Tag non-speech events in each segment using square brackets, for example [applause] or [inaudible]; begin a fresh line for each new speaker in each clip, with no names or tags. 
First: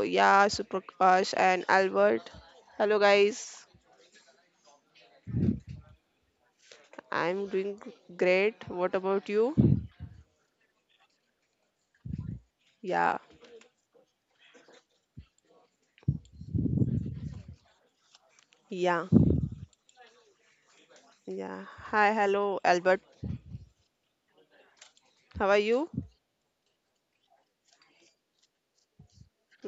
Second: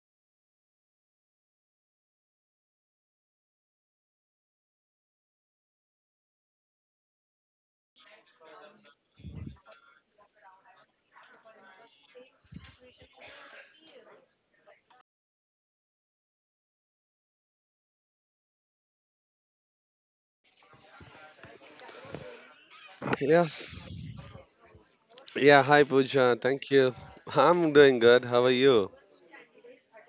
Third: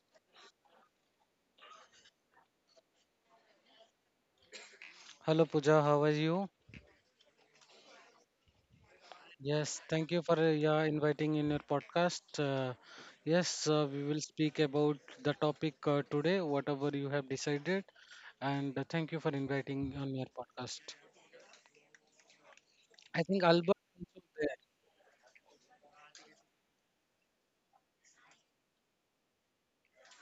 yeah, Suprakash and Albert. Hello guys.
Hello Pooja, how are you?
I'm doing great. What about you?
Yes, thank you for yeah, inviting in your podcast.
Yeah.
Yes, we will speak about the topic today, whatever you have decided, and thank you for
Yeah.
inviting on your podcast.
Yeah. Hi, hello
I think
Albert.
Albert
Yes.
is also there.
Yeah, hi
How are you?
Pooja. Thank you. I'm doing good. How are you?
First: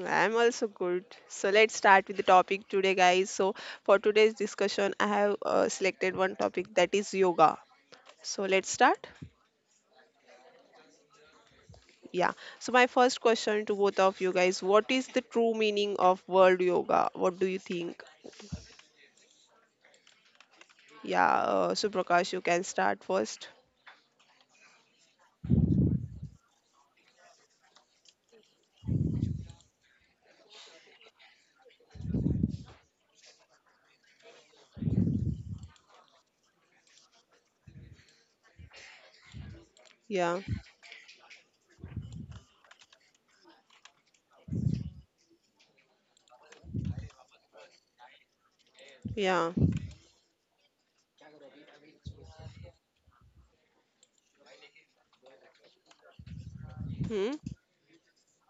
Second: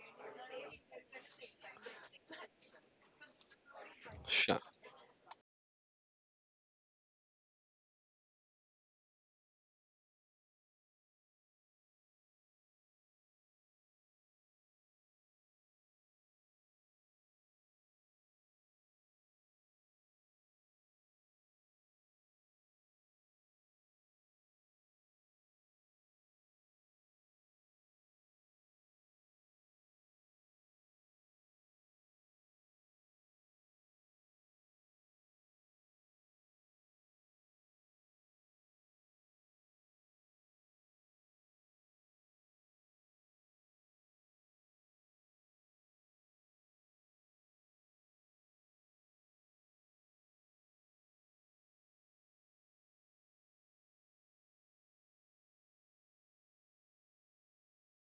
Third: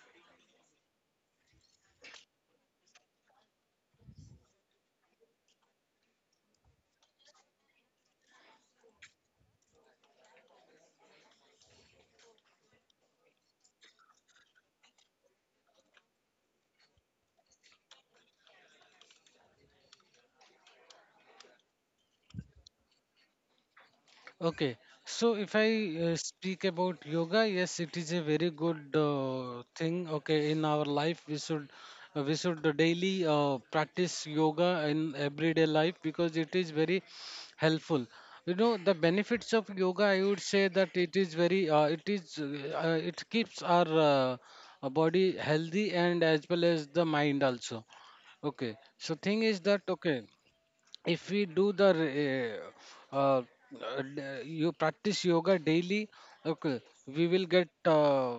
I'm also good. So let's start with the topic today, guys. So for today's
Sure.
discussion, I have selected one topic that is yoga. So let's start. Yeah. So my first question to both of you guys: what is the true meaning of world yoga? What do you think? Yeah. Suprakash, you can start first.
Okay, so if I speak about yoga, yes, it is a very good thing. Okay, in our life, we should daily practice yoga in everyday life because it is very helpful. You know the benefits of yoga. I
Yeah.
would say that it is very it is it keeps our body healthy and as well as the mind also. Okay, so
Yeah.
thing is that, okay, if we do the d- you practice yoga daily, okay,
Hmm.
we will get uh,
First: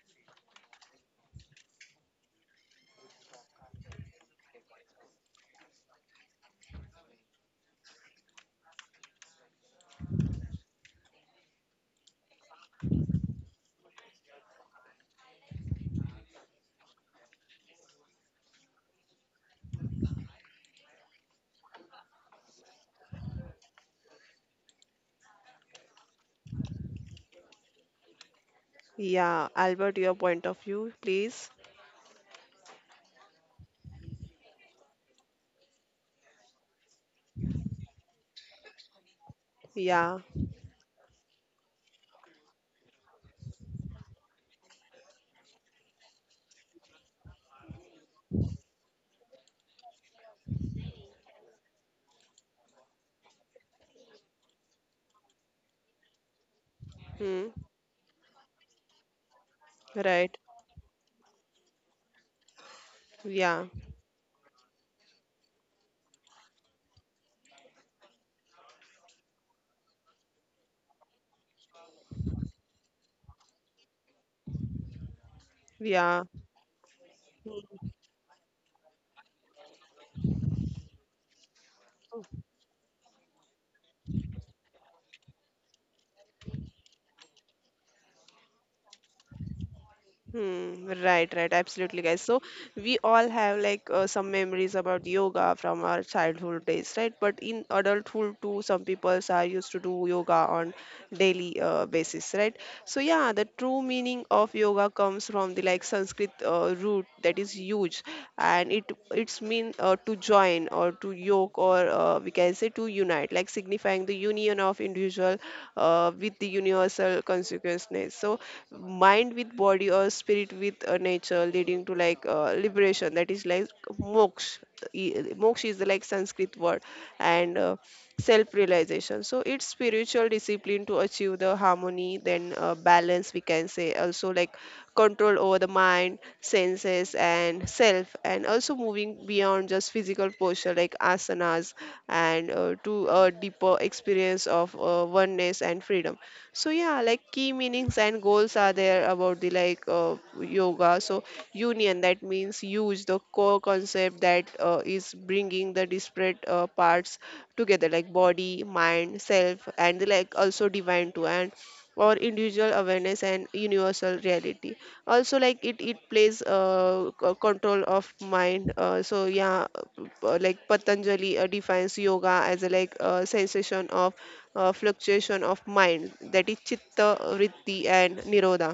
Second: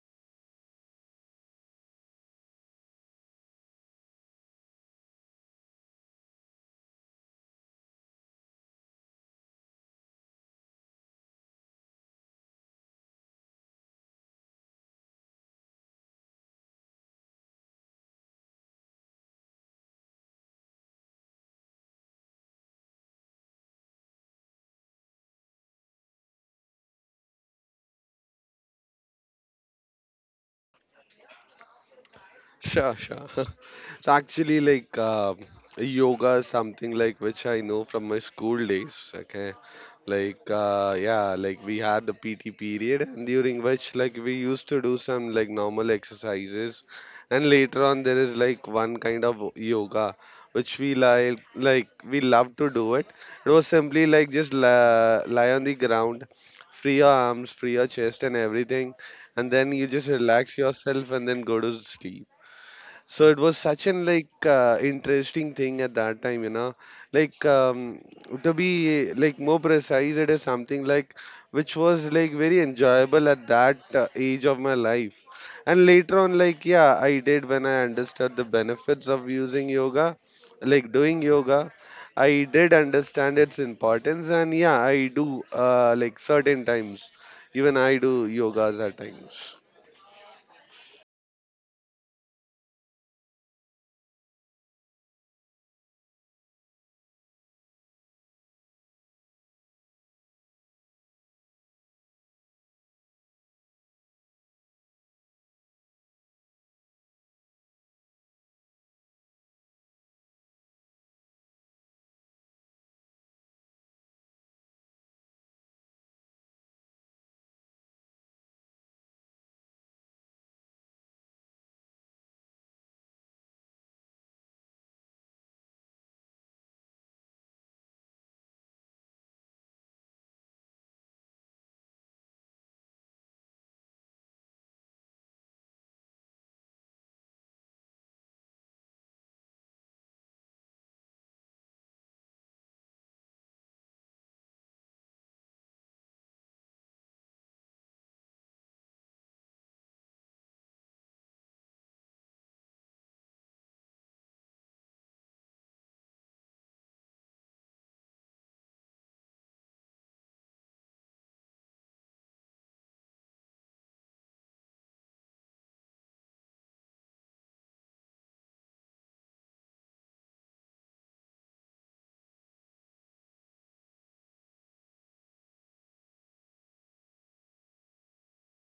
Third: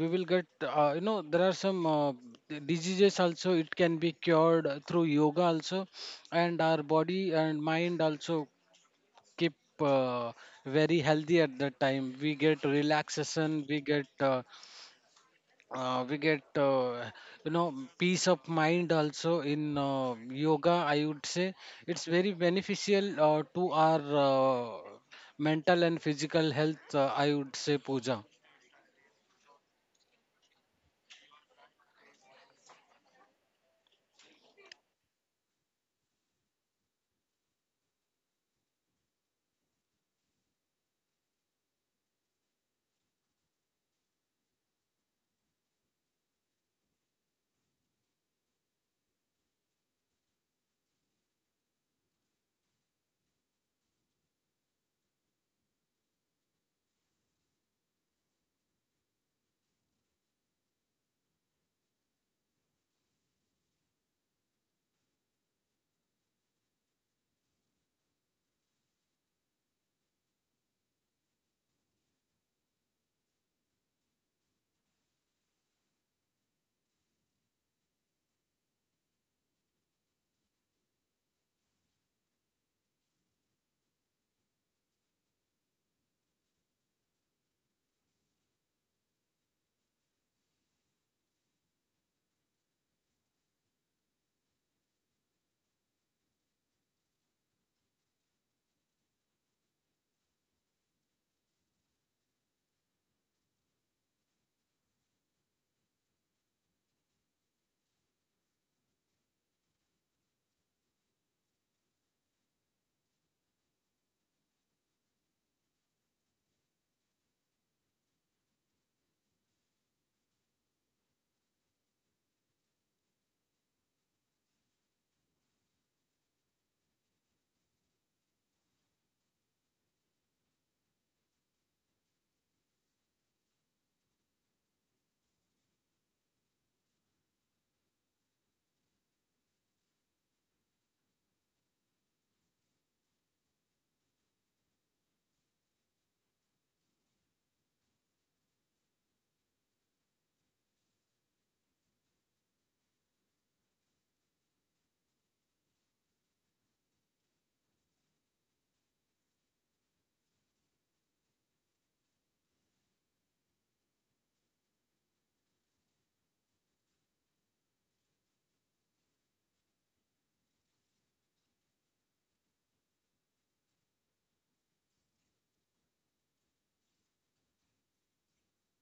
we will get, there are some diseases also, it can be cured through yoga also, and our body and mind also keep uh, very healthy. At that time we get relaxation, we get peace of mind also in yoga. I would say it's very beneficial to our uh, mental and physical health, I would say, Puja.
Yeah. Albert, your point of view, please.
Sure. [laughs] So actually, yoga is something like which I know from my school days. Okay,
Yeah.
like we had the PT period, and during which like we used to do some like normal exercises, and later on there is like one kind of yoga which we like we love to do it. It was simply like just la lie on the ground, free your
Hmm.
arms, free your chest, and everything, and then you just
Right.
relax yourself and then go to sleep. So it was
Yeah.
such an interesting thing at that time, you know. Like um, to be like more precise, it is something like which was like very enjoyable at that age of my life. And later
Yeah.
on, like yeah, I did when I understood the benefits of using yoga, like doing yoga. I did understand its importance, and yeah, I do like certain times. Even I do yogas at times.
Hmm, right, right, absolutely, guys. So we all have like some memories about yoga from our childhood days, right? But in adulthood too, some people are used to do yoga on daily basis, right? So yeah, the true meaning of yoga comes from the like Sanskrit root that is huge, and it's mean to join or to yoke or we can say to unite, like signifying the union of individual with the universal consciousness. So mind with body or spirit with nature leading to like liberation that is like moksha. E- Moksha is the like Sanskrit word, and self realization. So it's spiritual discipline to achieve the harmony, then balance we can say, also like control over the mind, senses and self, and also moving beyond just physical posture like asanas, and to a deeper experience of oneness and freedom. So yeah, like key meanings and goals are there about the like yoga. So union, that means huge, the core concept that is bringing the disparate parts together like body, mind, self, and the like also divine too, and or individual awareness and universal reality. Also like it plays control of mind, so yeah, like Patanjali defines yoga as a like sensation of fluctuation of mind, that is chitta vritti and nirodha,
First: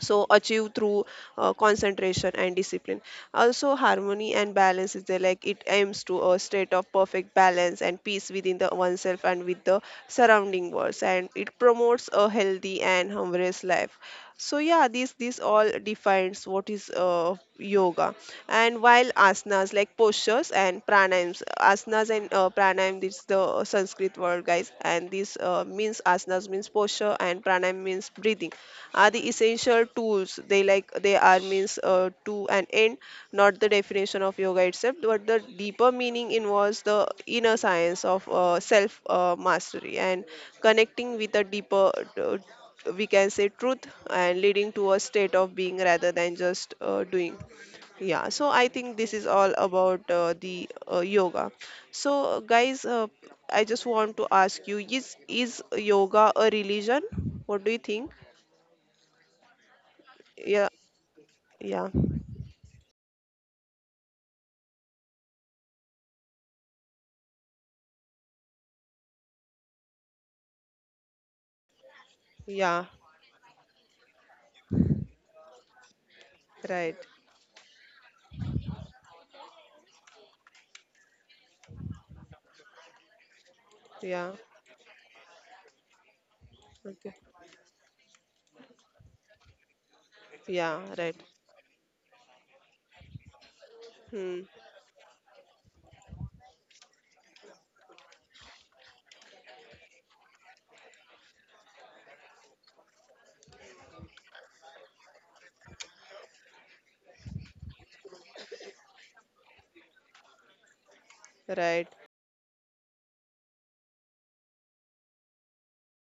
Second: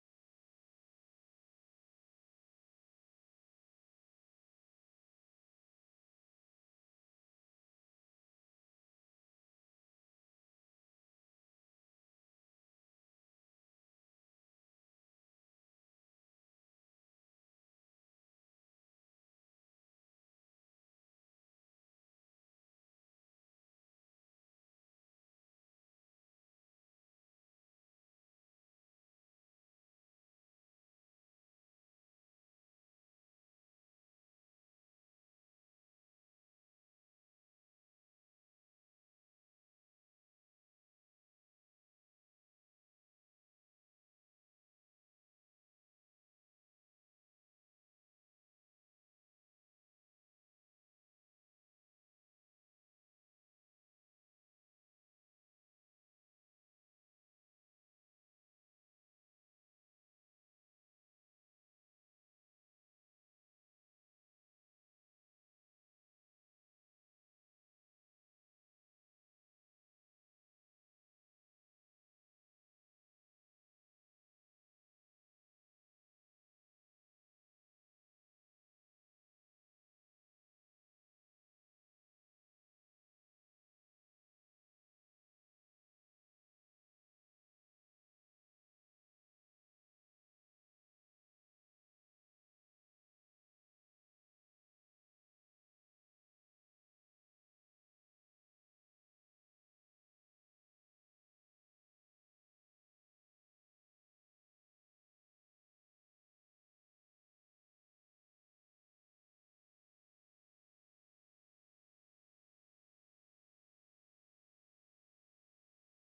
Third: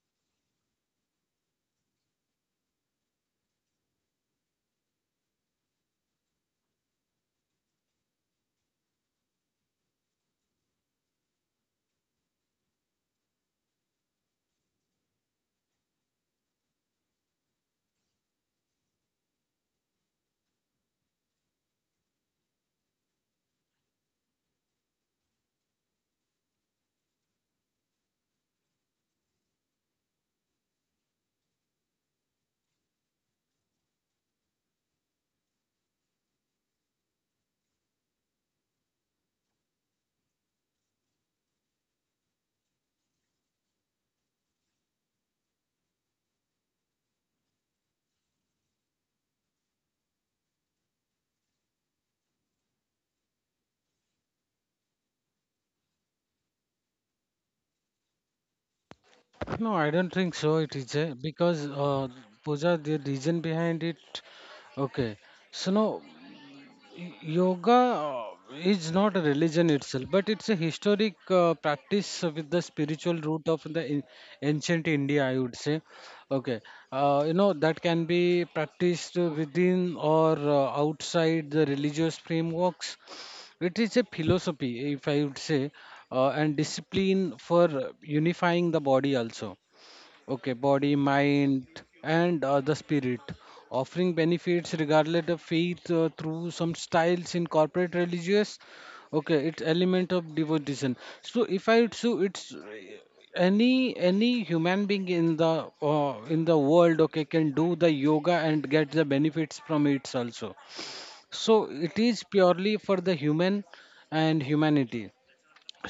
so achieved through concentration and discipline. Also harmony and balance is there, like it aims to a state of perfect balance and peace within the oneself and with the surrounding worlds, and it promotes a healthy and harmonious life. So yeah, this all defines what is yoga. And while asanas, like postures and pranayams, asanas and pranayam, this is the Sanskrit word, guys, and this means asanas means posture and pranayam means breathing, are the essential tools. They like they are means to an end, not the definition of yoga itself, but the deeper meaning involves the inner science of self mastery and connecting with a deeper, uh, we can say, truth, and leading to a state of being rather than just doing. Yeah, so I think this is all about the yoga. So guys I just want to ask you, is yoga a religion? What do you think?
No, I don't think so, it
Yeah.
is a, because,
Yeah,
Puja, the reason behind it, okay, so no. Yoga is not a religion itself, but it's a historic practice with the
yeah,
spiritual root of the ancient India, I would say. Okay,
right.
that can be practiced within or outside the religious frameworks. It is a
Yeah,
philosophy, if I would say, and
okay.
discipline for unifying the body also, okay,
Yeah,
body,
right.
mind, and the spirit, offering
Hmm,
benefits regardless of faith, through some styles in corporate religious, okay, it's element of devotion. So, if I, so it's, any human being in the world, okay, can do the yoga and get the benefits from it also. So
right.
it is purely for the human and humanity.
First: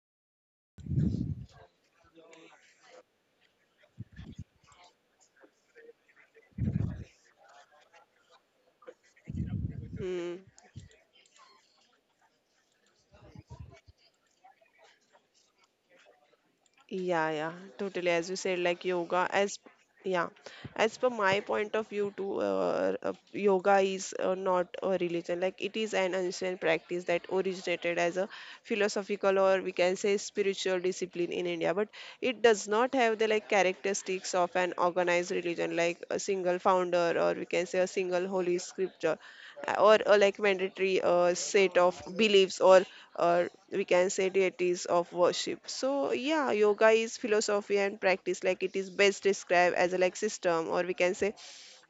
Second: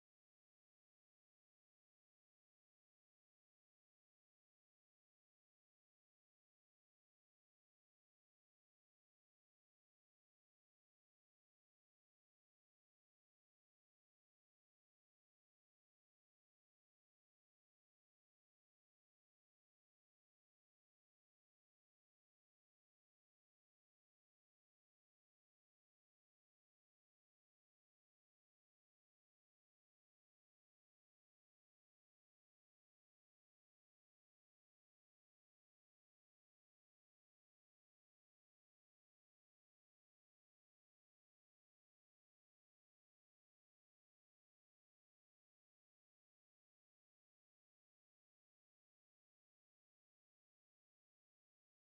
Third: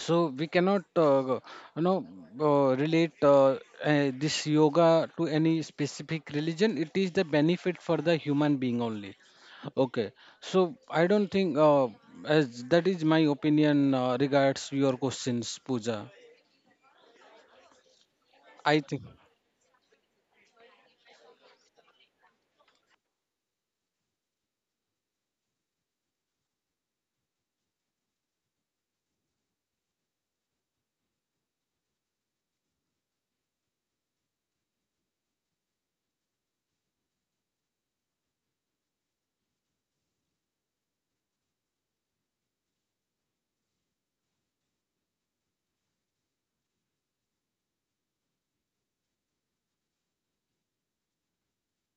So we cannot you know relate, this yoga to any specific religion. It is the benefit for the human being only, okay.
Hmm.
So I don't think, as that is my opinion regards your questions, Puja.
Yeah, yeah, totally. As you said, like
I think
yoga, as yeah, as per my point of view, too, yoga is not a religion. Like it is an ancient practice that originated as a philosophical, or we can say spiritual discipline in India, but it does not have the like characteristics of an organized religion, like a single founder, or we can say a single holy scripture, or like mandatory set of beliefs, or we can say deities of worship. So yeah, yoga is philosophy and practice. Like it is best described as a like system, or we can say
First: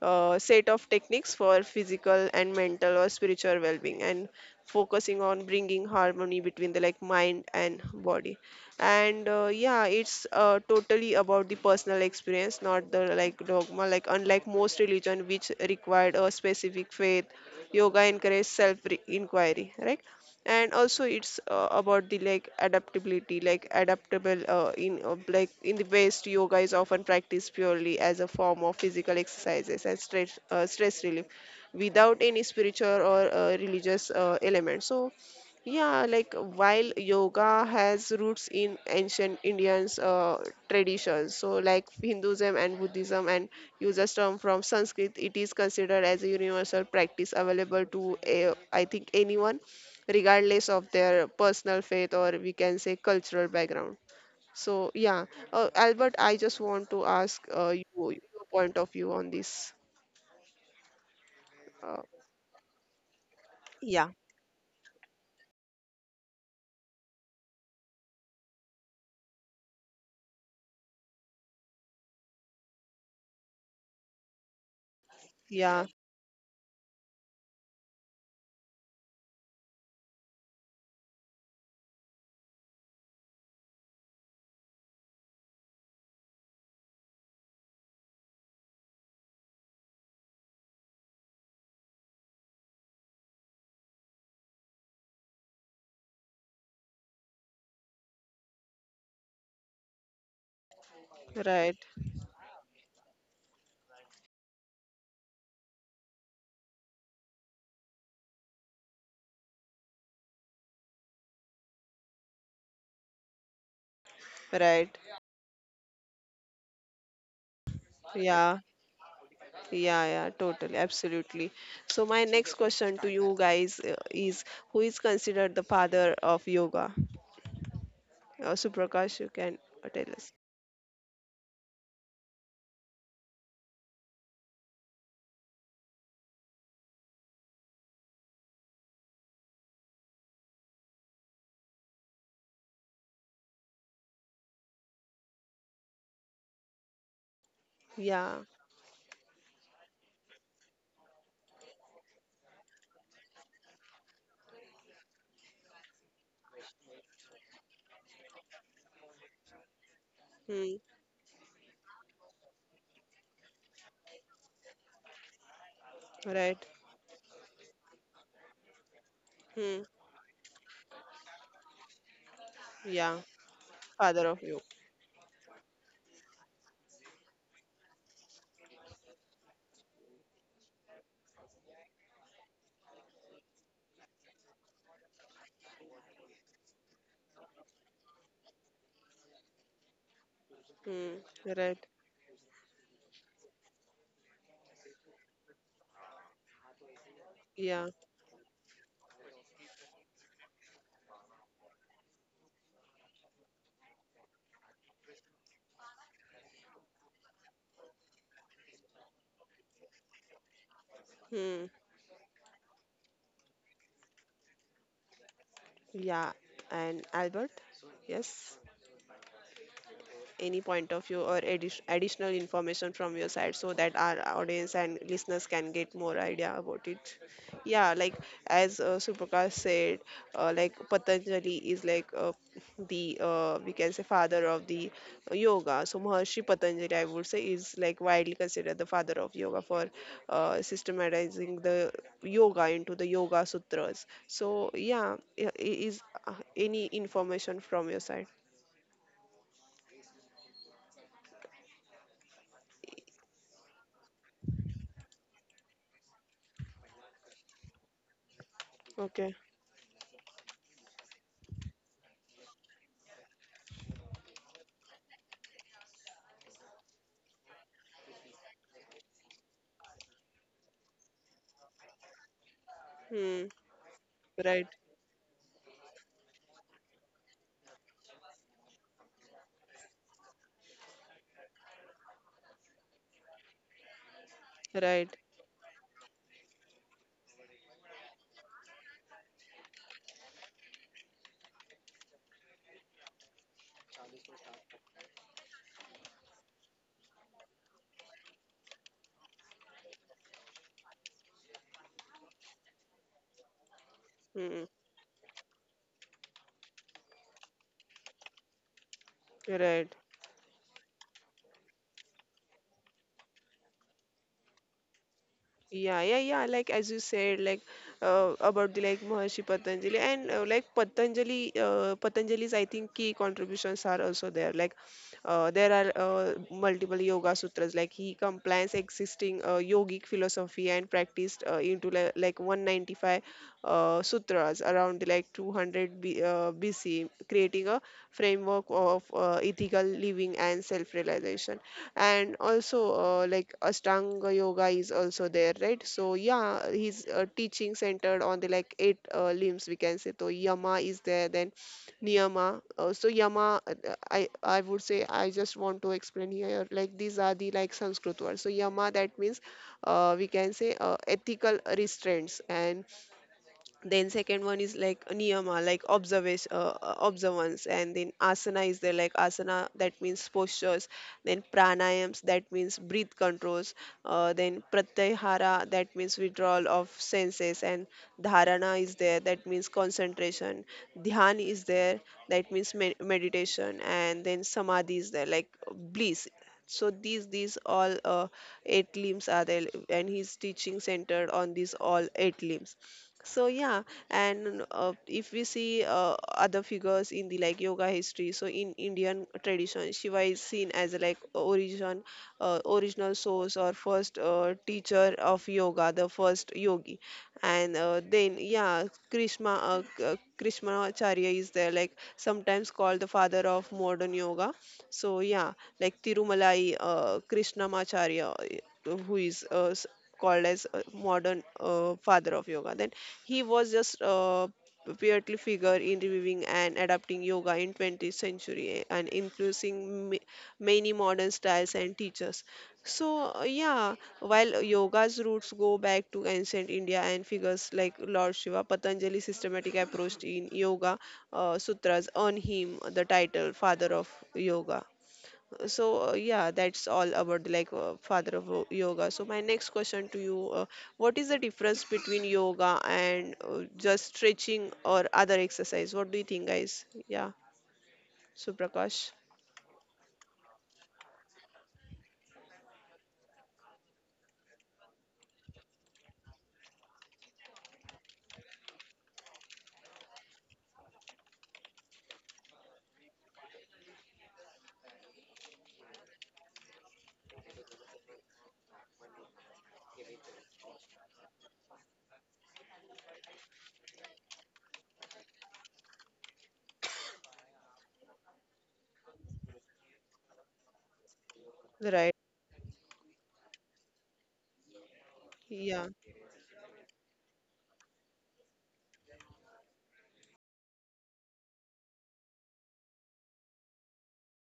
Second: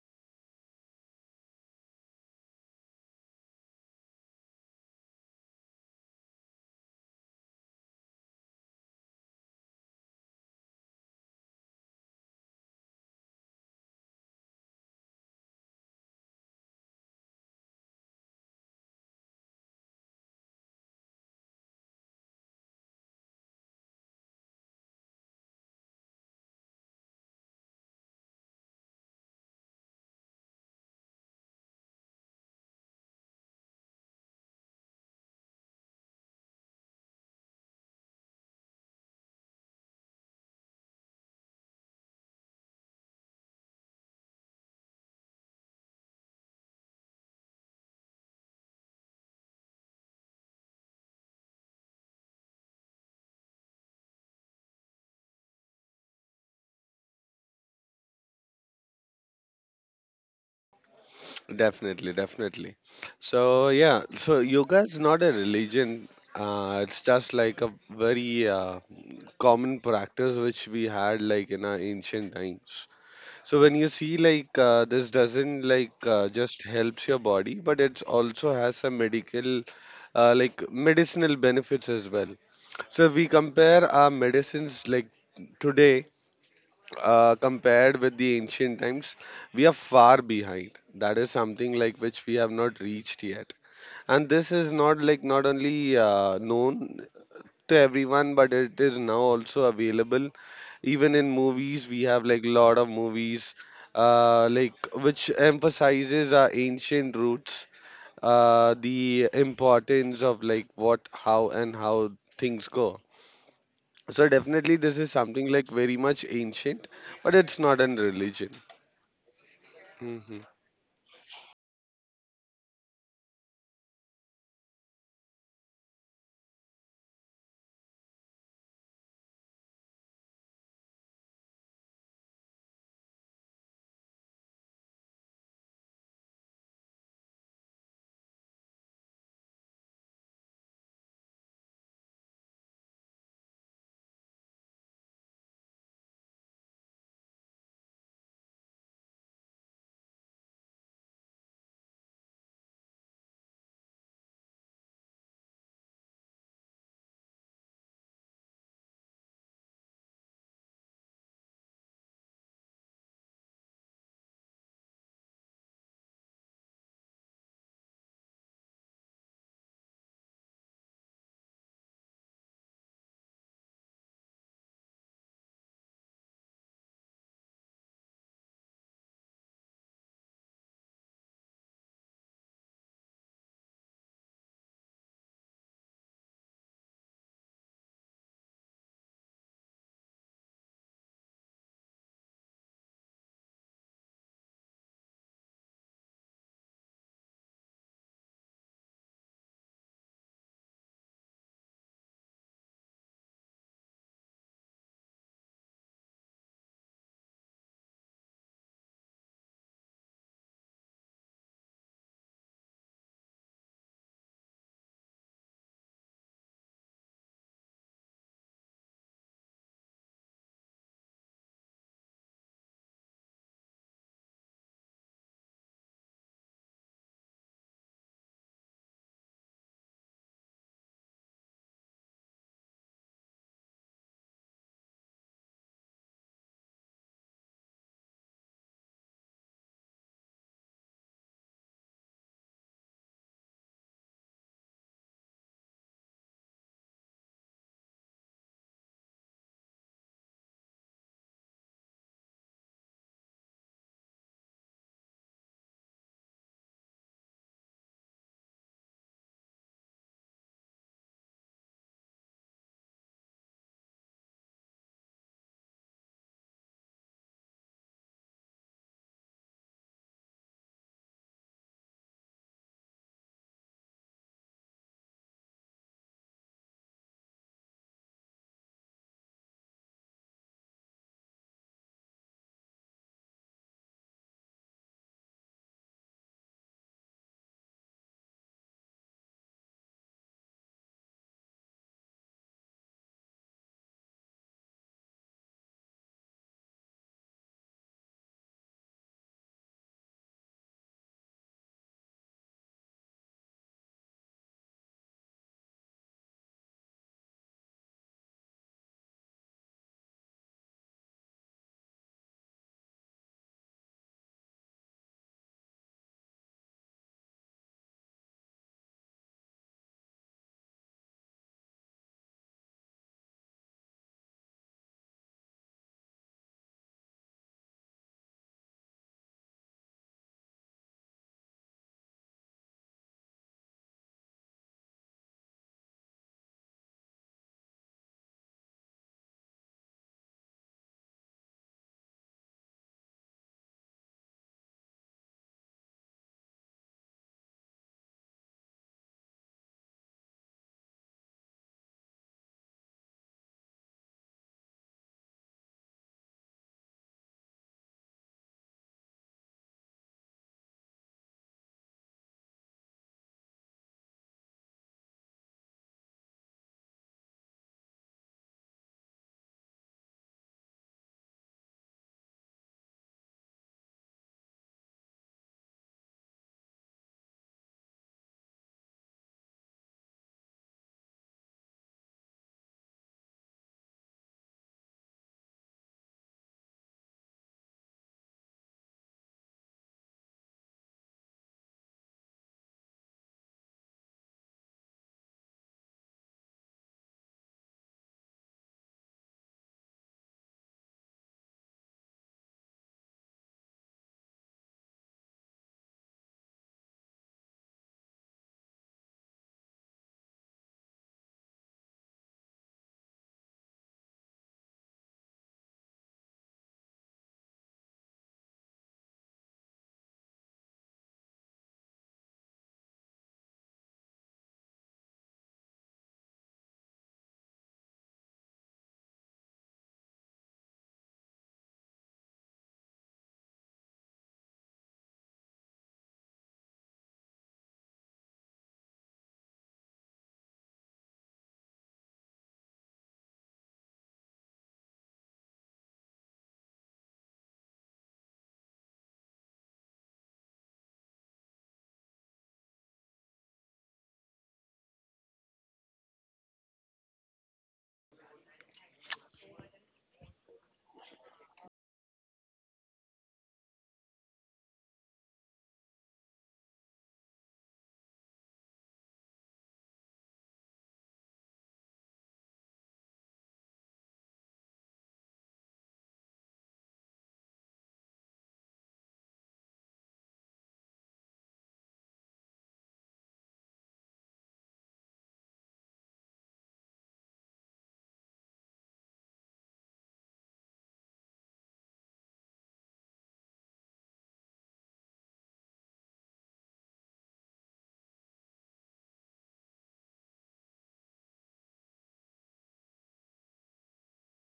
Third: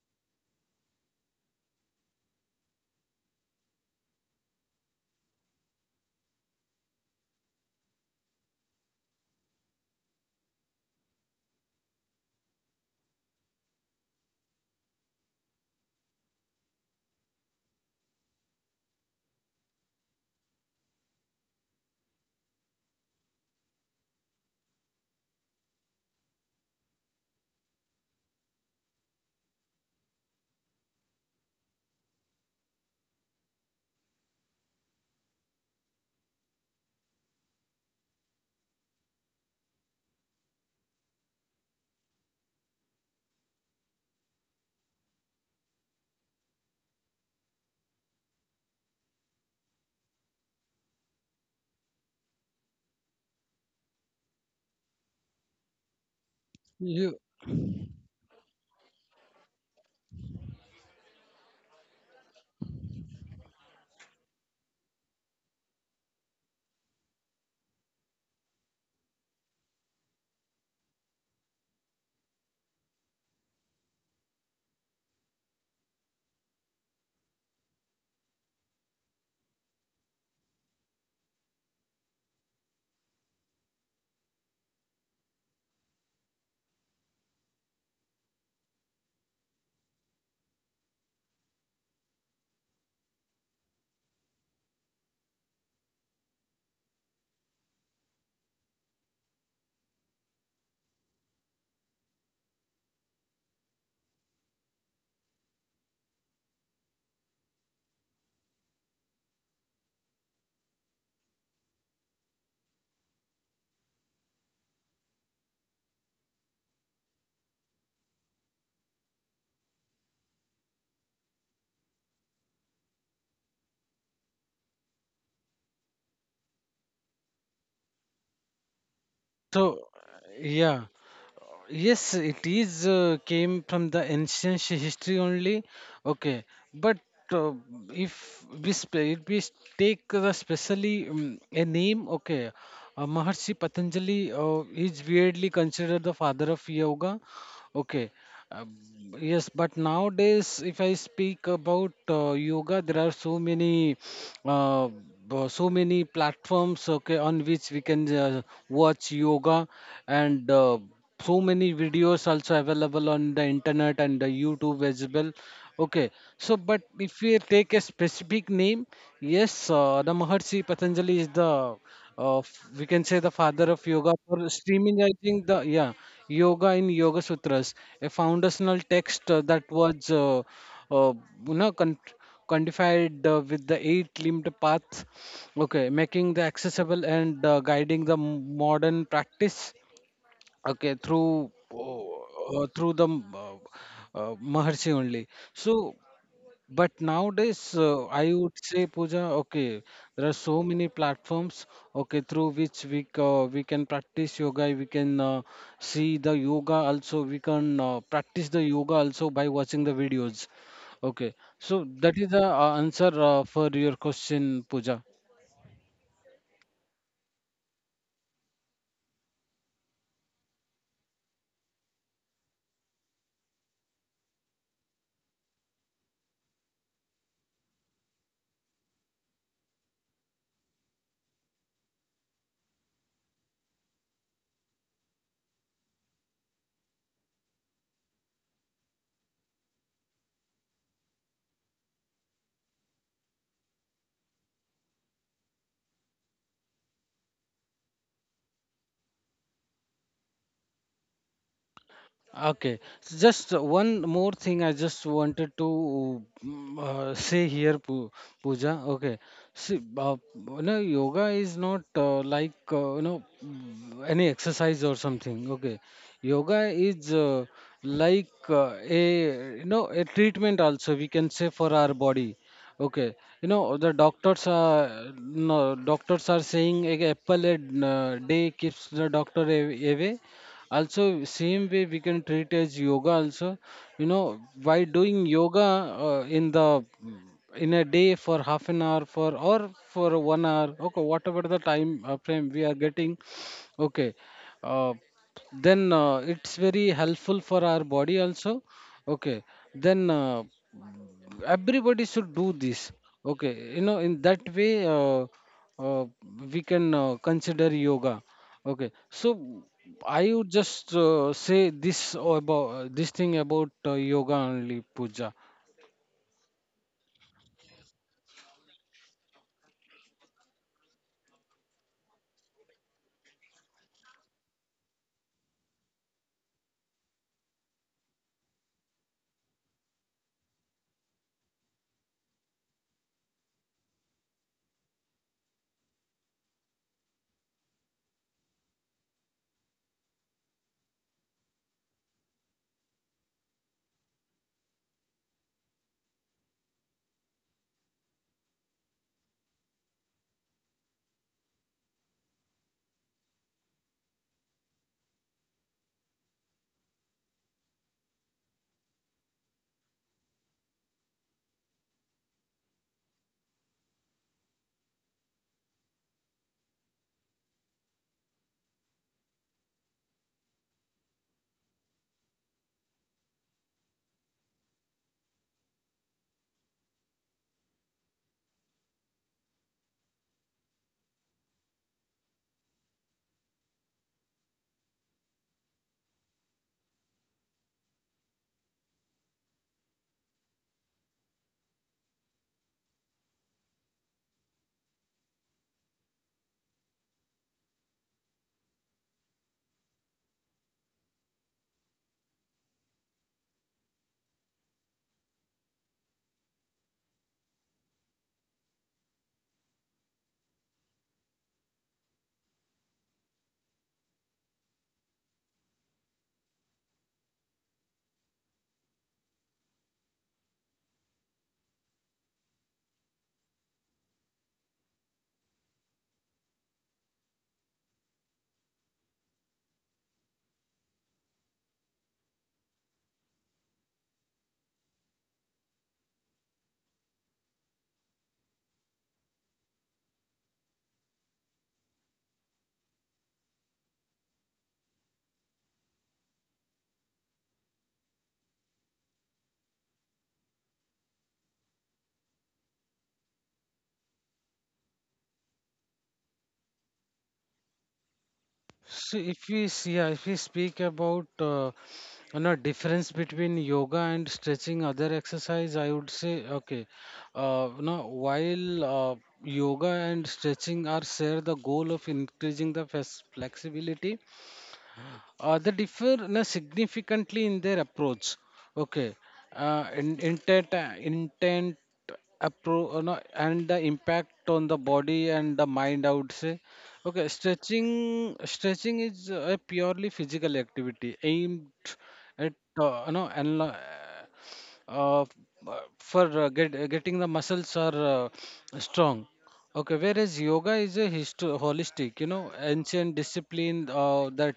set of techniques for physical and mental or spiritual well-being, and focusing on bringing harmony between the like mind and body. And yeah, it's totally about the personal experience, not the like dogma, like unlike most religion which required a specific faith. Yoga encourages self inquiry, right? And also it's about the like adaptability, like adaptable in like in the west, yoga is often practiced purely as a form of physical exercises and stress relief without any spiritual or religious element. So yeah, like while yoga has roots in ancient Indians traditions, so like Hinduism and Buddhism and uses term from Sanskrit, it is considered as a universal practice available to a, I think, anyone, regardless of their personal faith, or we can say cultural background. So yeah, Albert, I just want
you,
to ask you your point of view on this.
Definitely,
Uh,
definitely. So yeah, so yoga is not a religion. It's just like a very common practice which we had like in our ancient times. So when you see this doesn't
yeah,
just helps your body, but it also has some medical like medicinal benefits as well. So if we compare our medicines like today compared with the ancient times, we are far behind. That is something like which we have not reached yet. And this is not like not only known to everyone, but it is now also available. Even in movies,
right,
we have like lot of movies like which emphasizes our ancient roots, the importance of like what, how, and how things go. So
right,
definitely this is something like very much ancient, but it's not an
yeah.
religion.
Yeah, yeah, totally,
Hmm.
absolutely. So my next question to you guys is, who is considered the father of yoga? Suprakash, you can
so
tell us.
yeah. Yes, it is came from the ancient history only. Okay, but uh, if we take the specially a name, okay, Maharshi Patanjali is weirdly considered the father of yoga. Okay,
Yeah.
uh, yes, but nowadays, if I speak about yoga, there are so many, uh, so many platforms, okay, on which we can watch yoga, and
Hmm.
so many videos also available on the internet and the YouTube as well. Okay, so
Right.
but if we take a specific name, yes,
Hmm.
the Maharshi Patanjali is the f- we can say
Yeah.
the father of yoga
Father
for
of yoga.
streaming, I think the. Yeah, yoga in yoga sutras, a foundational text that was, uh, you know con- codified with the eight limbed path, okay, making the accessible and guiding the modern practice, okay,
Hmm.
through
Right.
oh, uh, through the uh, maharishi only. So, but nowadays,
Yeah.
I would say, Pooja, okay, there are so many platforms, okay, through which we can practice yoga. We can see the yoga also. We can practice the yoga also by watching the videos. Okay,
Hmm.
so that is the answer for your question, Pooja.
Yeah. And Albert? Yes. Any point of view or additional information from your side so that our audience and listeners can get more idea about it? Yeah, like as Suprakash said, like Patanjali is like, the we can say, father of the yoga. So Maharishi Patanjali, I would say, is like widely considered the father of yoga for systematizing the yoga into the yoga sutras. So yeah, is any information from your side?
Okay, so just one more thing I just wanted to say here, Pooja. Okay,
Okay.
see, yoga is not like any exercise or something. Okay, yoga is like a you know a treatment, also we can say, for our body. Okay, you
Hmm.
know the doctors
Right.
are no doctors are saying a apple a day keeps the doctor away, also same way we can treat as yoga also. You know, by
Right.
doing yoga uh, in the in a day for half an hour, for or for one hour, okay, whatever the time frame we are getting, okay, uh, then it's very helpful for our body also, okay. Then everybody should do this, okay. In that
Mm,
way, uh, we can consider yoga, okay. So
right.
I would just say this about this thing about yoga only, Puja.
Yeah, yeah, yeah. Like as you said, like about the like Maharishi Patanjali, and Patanjali's, I think, key contributions are also there. Like there are multiple yoga sutras. Like he combines existing yogic philosophy and practiced uh, into like 195 sutras around like 200 BC, creating a framework of ethical living and self-realization. And also, like Ashtanga Yoga is also there, right? So yeah, his teaching centered on the like eight limbs, we can say. So Yama is there, then Niyama. So Yama, uh, I would say I just want to explain here like these are the like Sanskrit words. So Yama, that means we can say ethical restraints, and then second one is like niyama, like observation, observance, and then asana is there, like asana that means postures, then pranayams that means breath controls, then pratyahara that means withdrawal of senses, and dharana is there, that means concentration, dhyan is there, that means meditation, and then samadhi is there, like bliss. So these all eight limbs are there, and he's teaching centered on these all eight limbs. So yeah, and if we see other figures in the like yoga history, so in Indian tradition, Shiva is seen as like origin, original source or first teacher of yoga, the first yogi. And then yeah, Krishnamacharya is there, like sometimes called the father of modern yoga. So yeah, like Tirumalai Krishnamacharya, who is called as a modern father of yoga. Then he was just Piatli figure in reviving and adapting yoga in 20th century, and influencing many modern styles and teachers. So yeah, while yoga's roots go back to ancient India and figures like lord Shiva, Patanjali's systematic approach in yoga sutras earn him the title father of yoga. So yeah, that's all about like father of yoga. So my next question to you, what is the difference between yoga and just stretching or other exercise? What do you think, guys? Yeah, Suprakash,
So, if we speak about difference between yoga and stretching, other exercise, I would say, okay. uh, you know while uh, yoga and stretching are share the goal of increasing the flexibility, they differ, significantly in their approach. Okay, in, intent, no, and the impact on the body and the mind. I would say, okay. Stretching is a purely physical activity aimed
right?
at uh, you know anal- uh, uh,
Yeah,
getting the muscles are strong. Okay, whereas yoga is a holistic, ancient discipline that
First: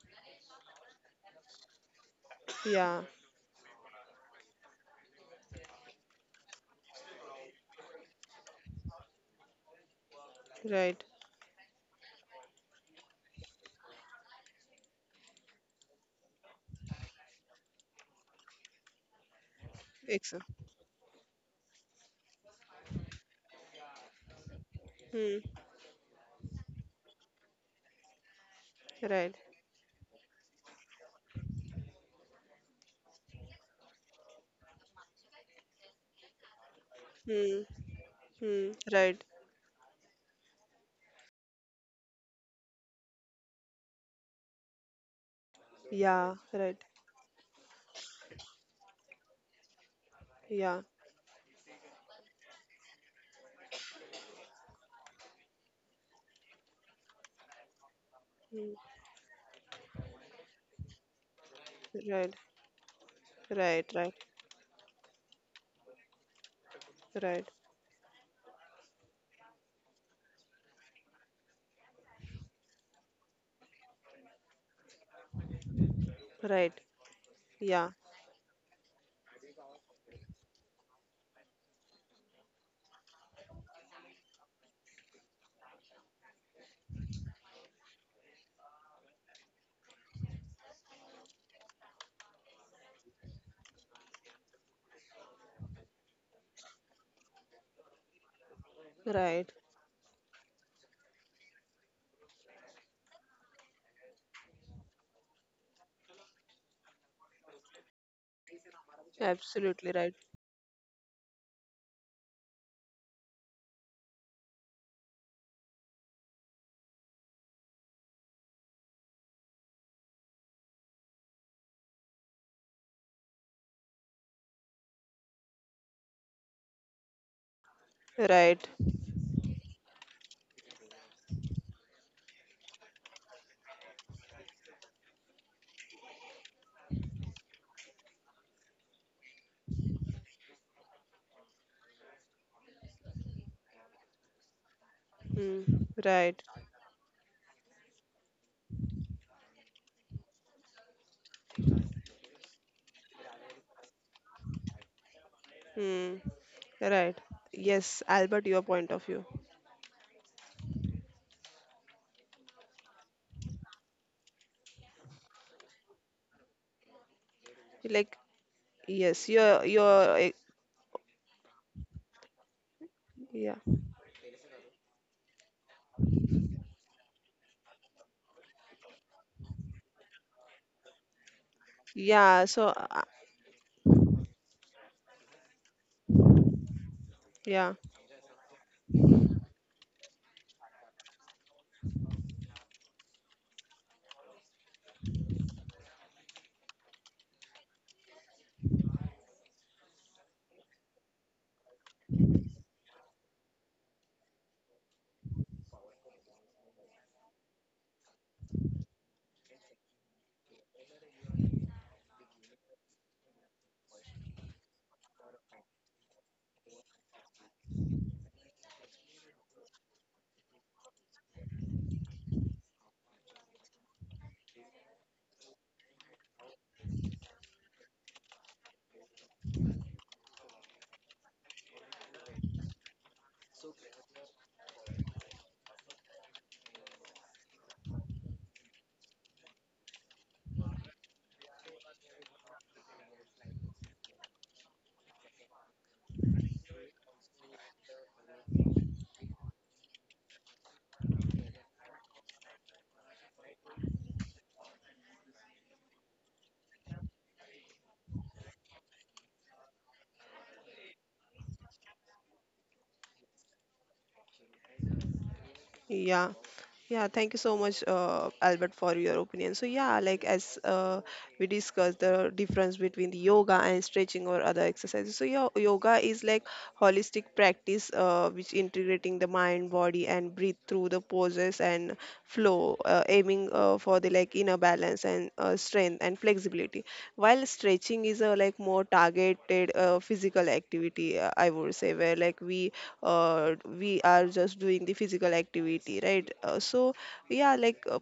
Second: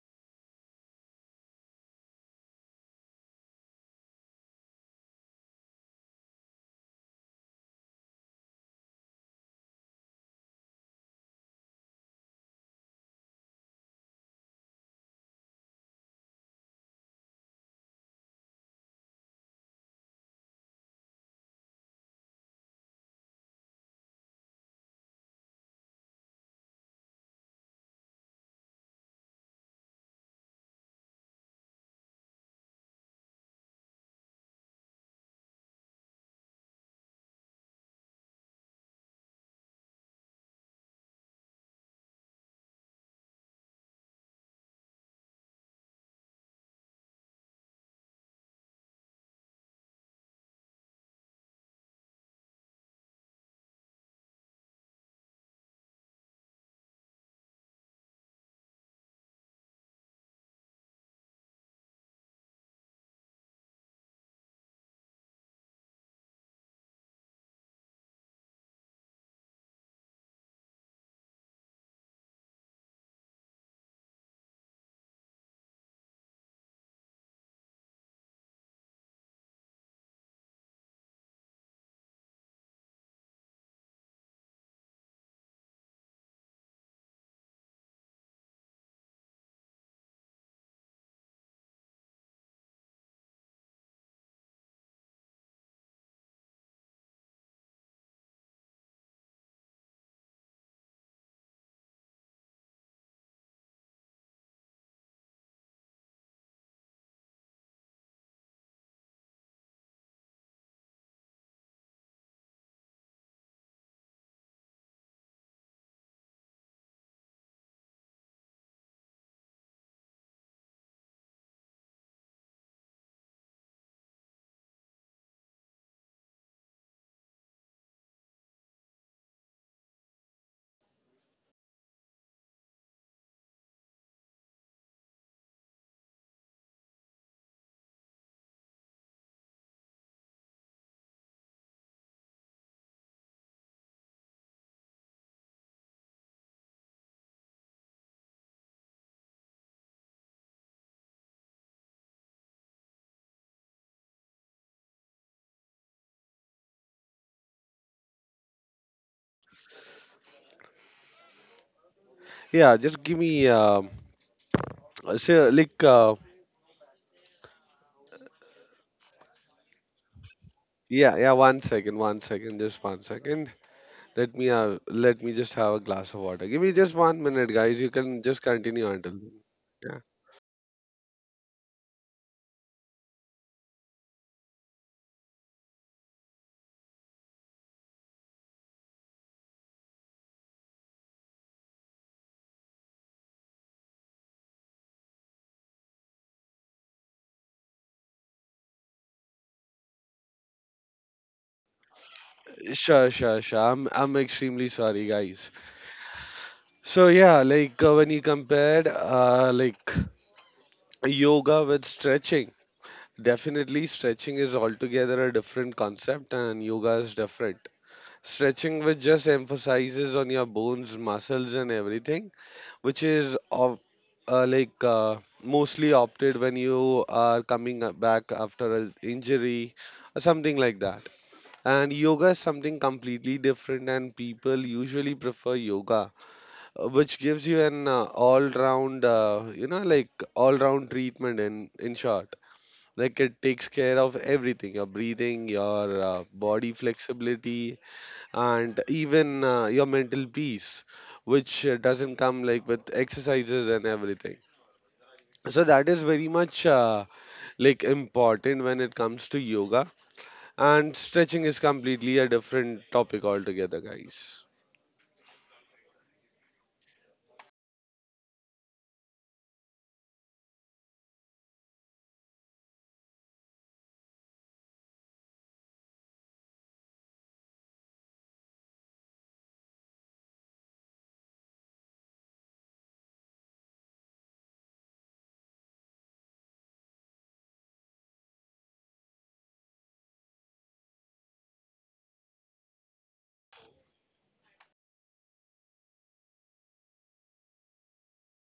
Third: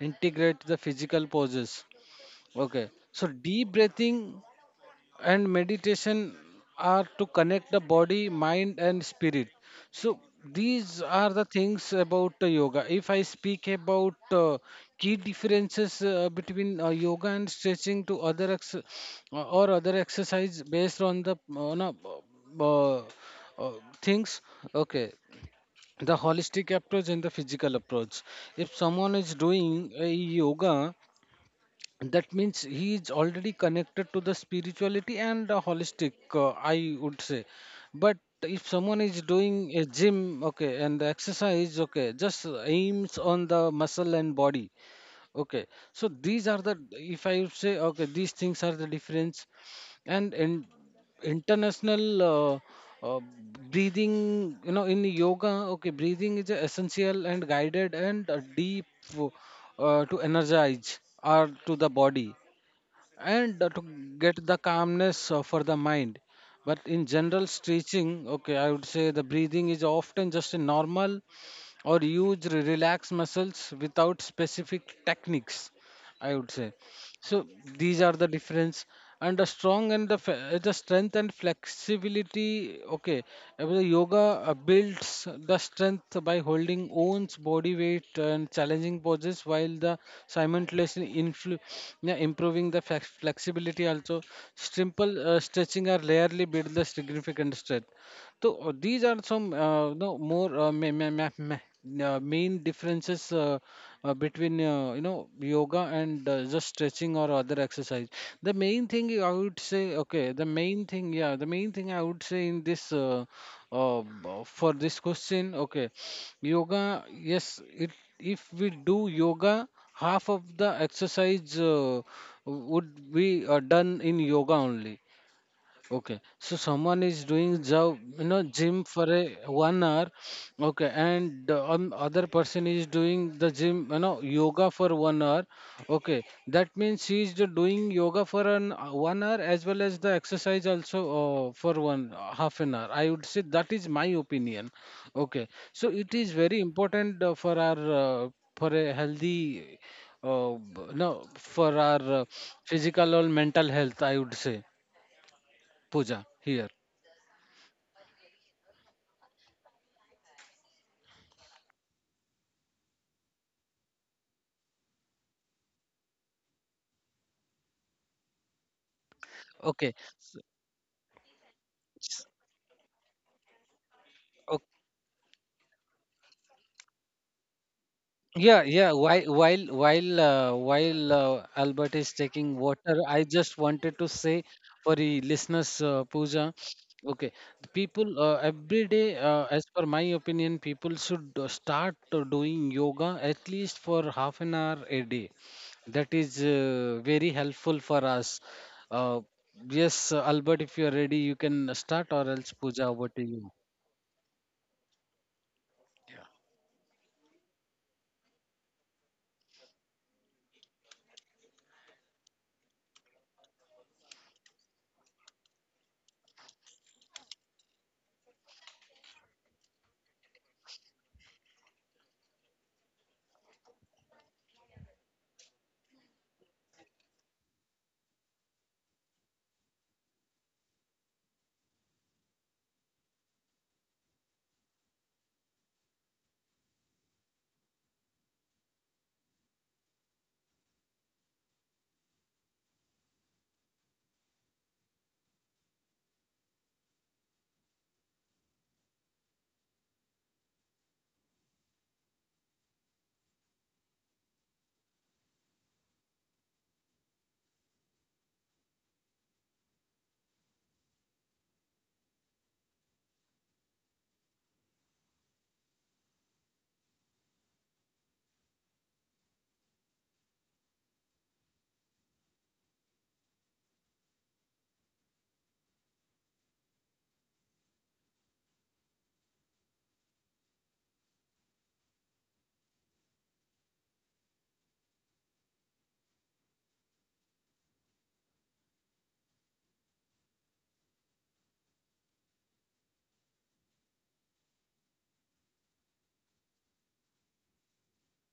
integrates the physical poses. Okay,
yeah,
so deep breathing and meditation are to connect the body, mind, and spirit. So these
right.
are the things about yoga. If I speak about key differences between yoga and stretching to or other
Ex
exercise based on the, uh, uh, things, okay.
Hmm,
The holistic approach and the physical approach. If
right.
someone is doing a yoga, that means he is already connected to the spirituality and the holistic, I would
Hmm,
say. But
hmm,
if someone
right.
is doing a gym, okay, and exercise, okay, just aims on the muscle and body. Okay, so
Yeah,
these are
right.
the, if I would say, okay, these things are the difference, and in
Yeah,
international, uh, breathing, you know, in yoga, okay, breathing is essential and guided and
hmm,
deep, to energize or to the
right.
body, and to
Right, right,
get the calmness for the mind. But in general
right,
stretching, okay, I would say the breathing is often just a normal, or use relaxed muscles without specific techniques, I would say.
right.
So
Yeah,
these are the difference, and the strong and the, fe- the strength and flexibility, okay, the yoga builds the strength by holding one's body weight and challenging poses, while the simultaneously improving the flexibility also. Simple stretching are rarely build the significant strength. So these are
right.
some, no, more main differences between yoga and just stretching or other exercise. The main thing I would
Absolutely
say,
right.
okay, the main thing, yeah, the main thing I would say in this, for this question, okay, yoga, yes, it, if we do yoga, half of the exercise would be done in yoga only. Okay, so someone is doing job, you know, gym
Right.
for a one hour, okay, and the other person is doing the gym, you know, yoga for one hour, okay. That means she is doing yoga for an one hour as well as the exercise also for one, half an hour. I would say that is my opinion, okay. So
Hmm,
it is very
right.
important for our, for a healthy, b- no, for our physical or mental health, I would say, Pooja
Hmm.
here.
Right. Yes, Albert, your point of view.
Yeah, just give me so
Like, yes,
Okay.
your
yeah 1 second 1 second just 1 second.
yeah,
Okay.
Let me just have a glass of water. Give me just 1 minute, guys. You can just
Yeah,
continue
yeah.
until then.
While while
Yeah.
while uh, while uh, Albert is taking
yeah. So
water, I just wanted to say for the listeners, Pooja. Okay, the
yeah,
people, every day, as per my opinion, people should start doing yoga at least for half an hour a day. That is very helpful for us. Uh, yes, Albert, if you are ready, you can start, or else Pooja,
Sure,
over to
sure, sure.
you.
I'm extremely sorry, guys. So yeah, when you compared like yoga with stretching, definitely, stretching is altogether a different concept, and yoga is different. Stretching, which just emphasizes on your bones, muscles, and everything, which is of uh, like uh, mostly opted when you are coming back after an injury or something like that. And yoga is something completely different, and people usually prefer yoga, which gives you an all-round, you know, like all-round treatment in short. Like it takes care of everything, your breathing, your body flexibility, and even your mental peace, which doesn't come like with exercises and everything. So that is very much like important when it comes to yoga, and stretching is completely a different topic altogether, guys.
yeah, yeah. Thank you so much, Albert, for your opinion. So yeah, like as we discussed the difference between the yoga and stretching or other exercises. So yeah, yoga is like holistic practice, which integrating the mind, body, and breathe through the poses and flow, aiming for the like inner balance and strength and flexibility. While stretching is a like more targeted physical activity, I would say, where like we are just doing the physical activity, right? So yeah, like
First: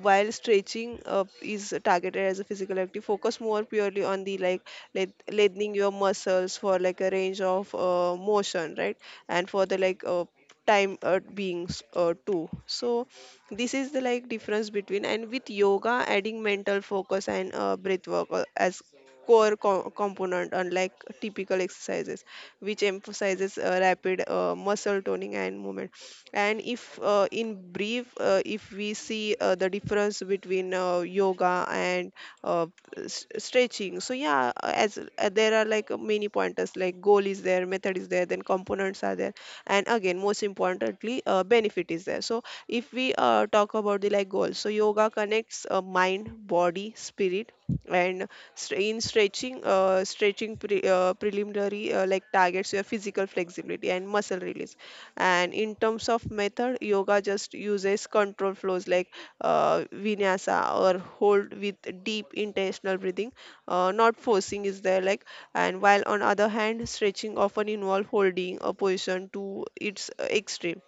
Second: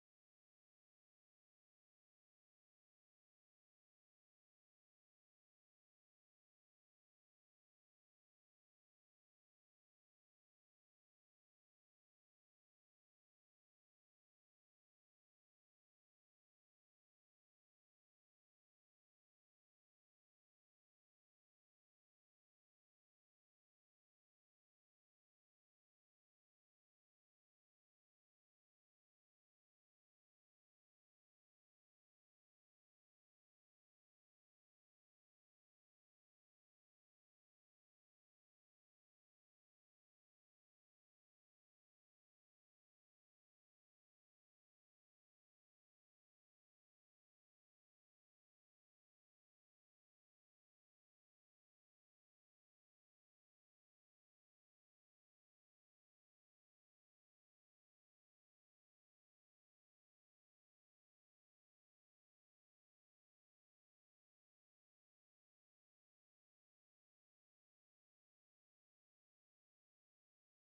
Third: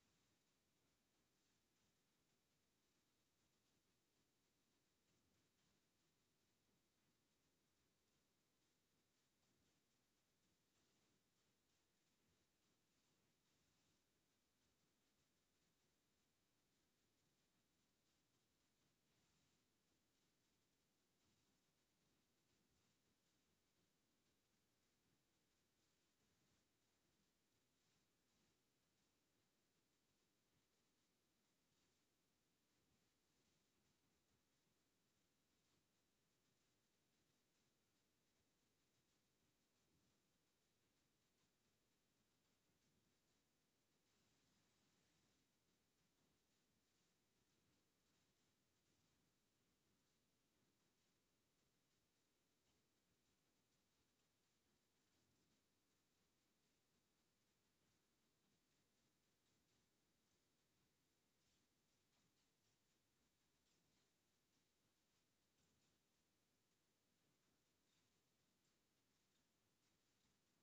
while stretching is targeted as a physical activity, focus more purely on the like lengthening your muscles for like a range of motion, right? And for the like time being too. So this is the like difference between. And with yoga adding mental focus and breath work as component, unlike typical exercises, which emphasizes rapid muscle toning and movement. And if in brief, if we see the difference between yoga and uh, stretching, so yeah, as there are like many pointers, like goal is there, method is there, then components are there, and again most importantly benefit is there. So if we talk about the like goals, so yoga connects mind, body, spirit. And st- in stretching, stretching preliminary like targets your physical flexibility and muscle release. And in terms of method, yoga just uses control flows like uh, vinyasa or hold with deep intentional breathing. Not forcing is there, like. And while on other hand, stretching often involves holding a position to its extreme.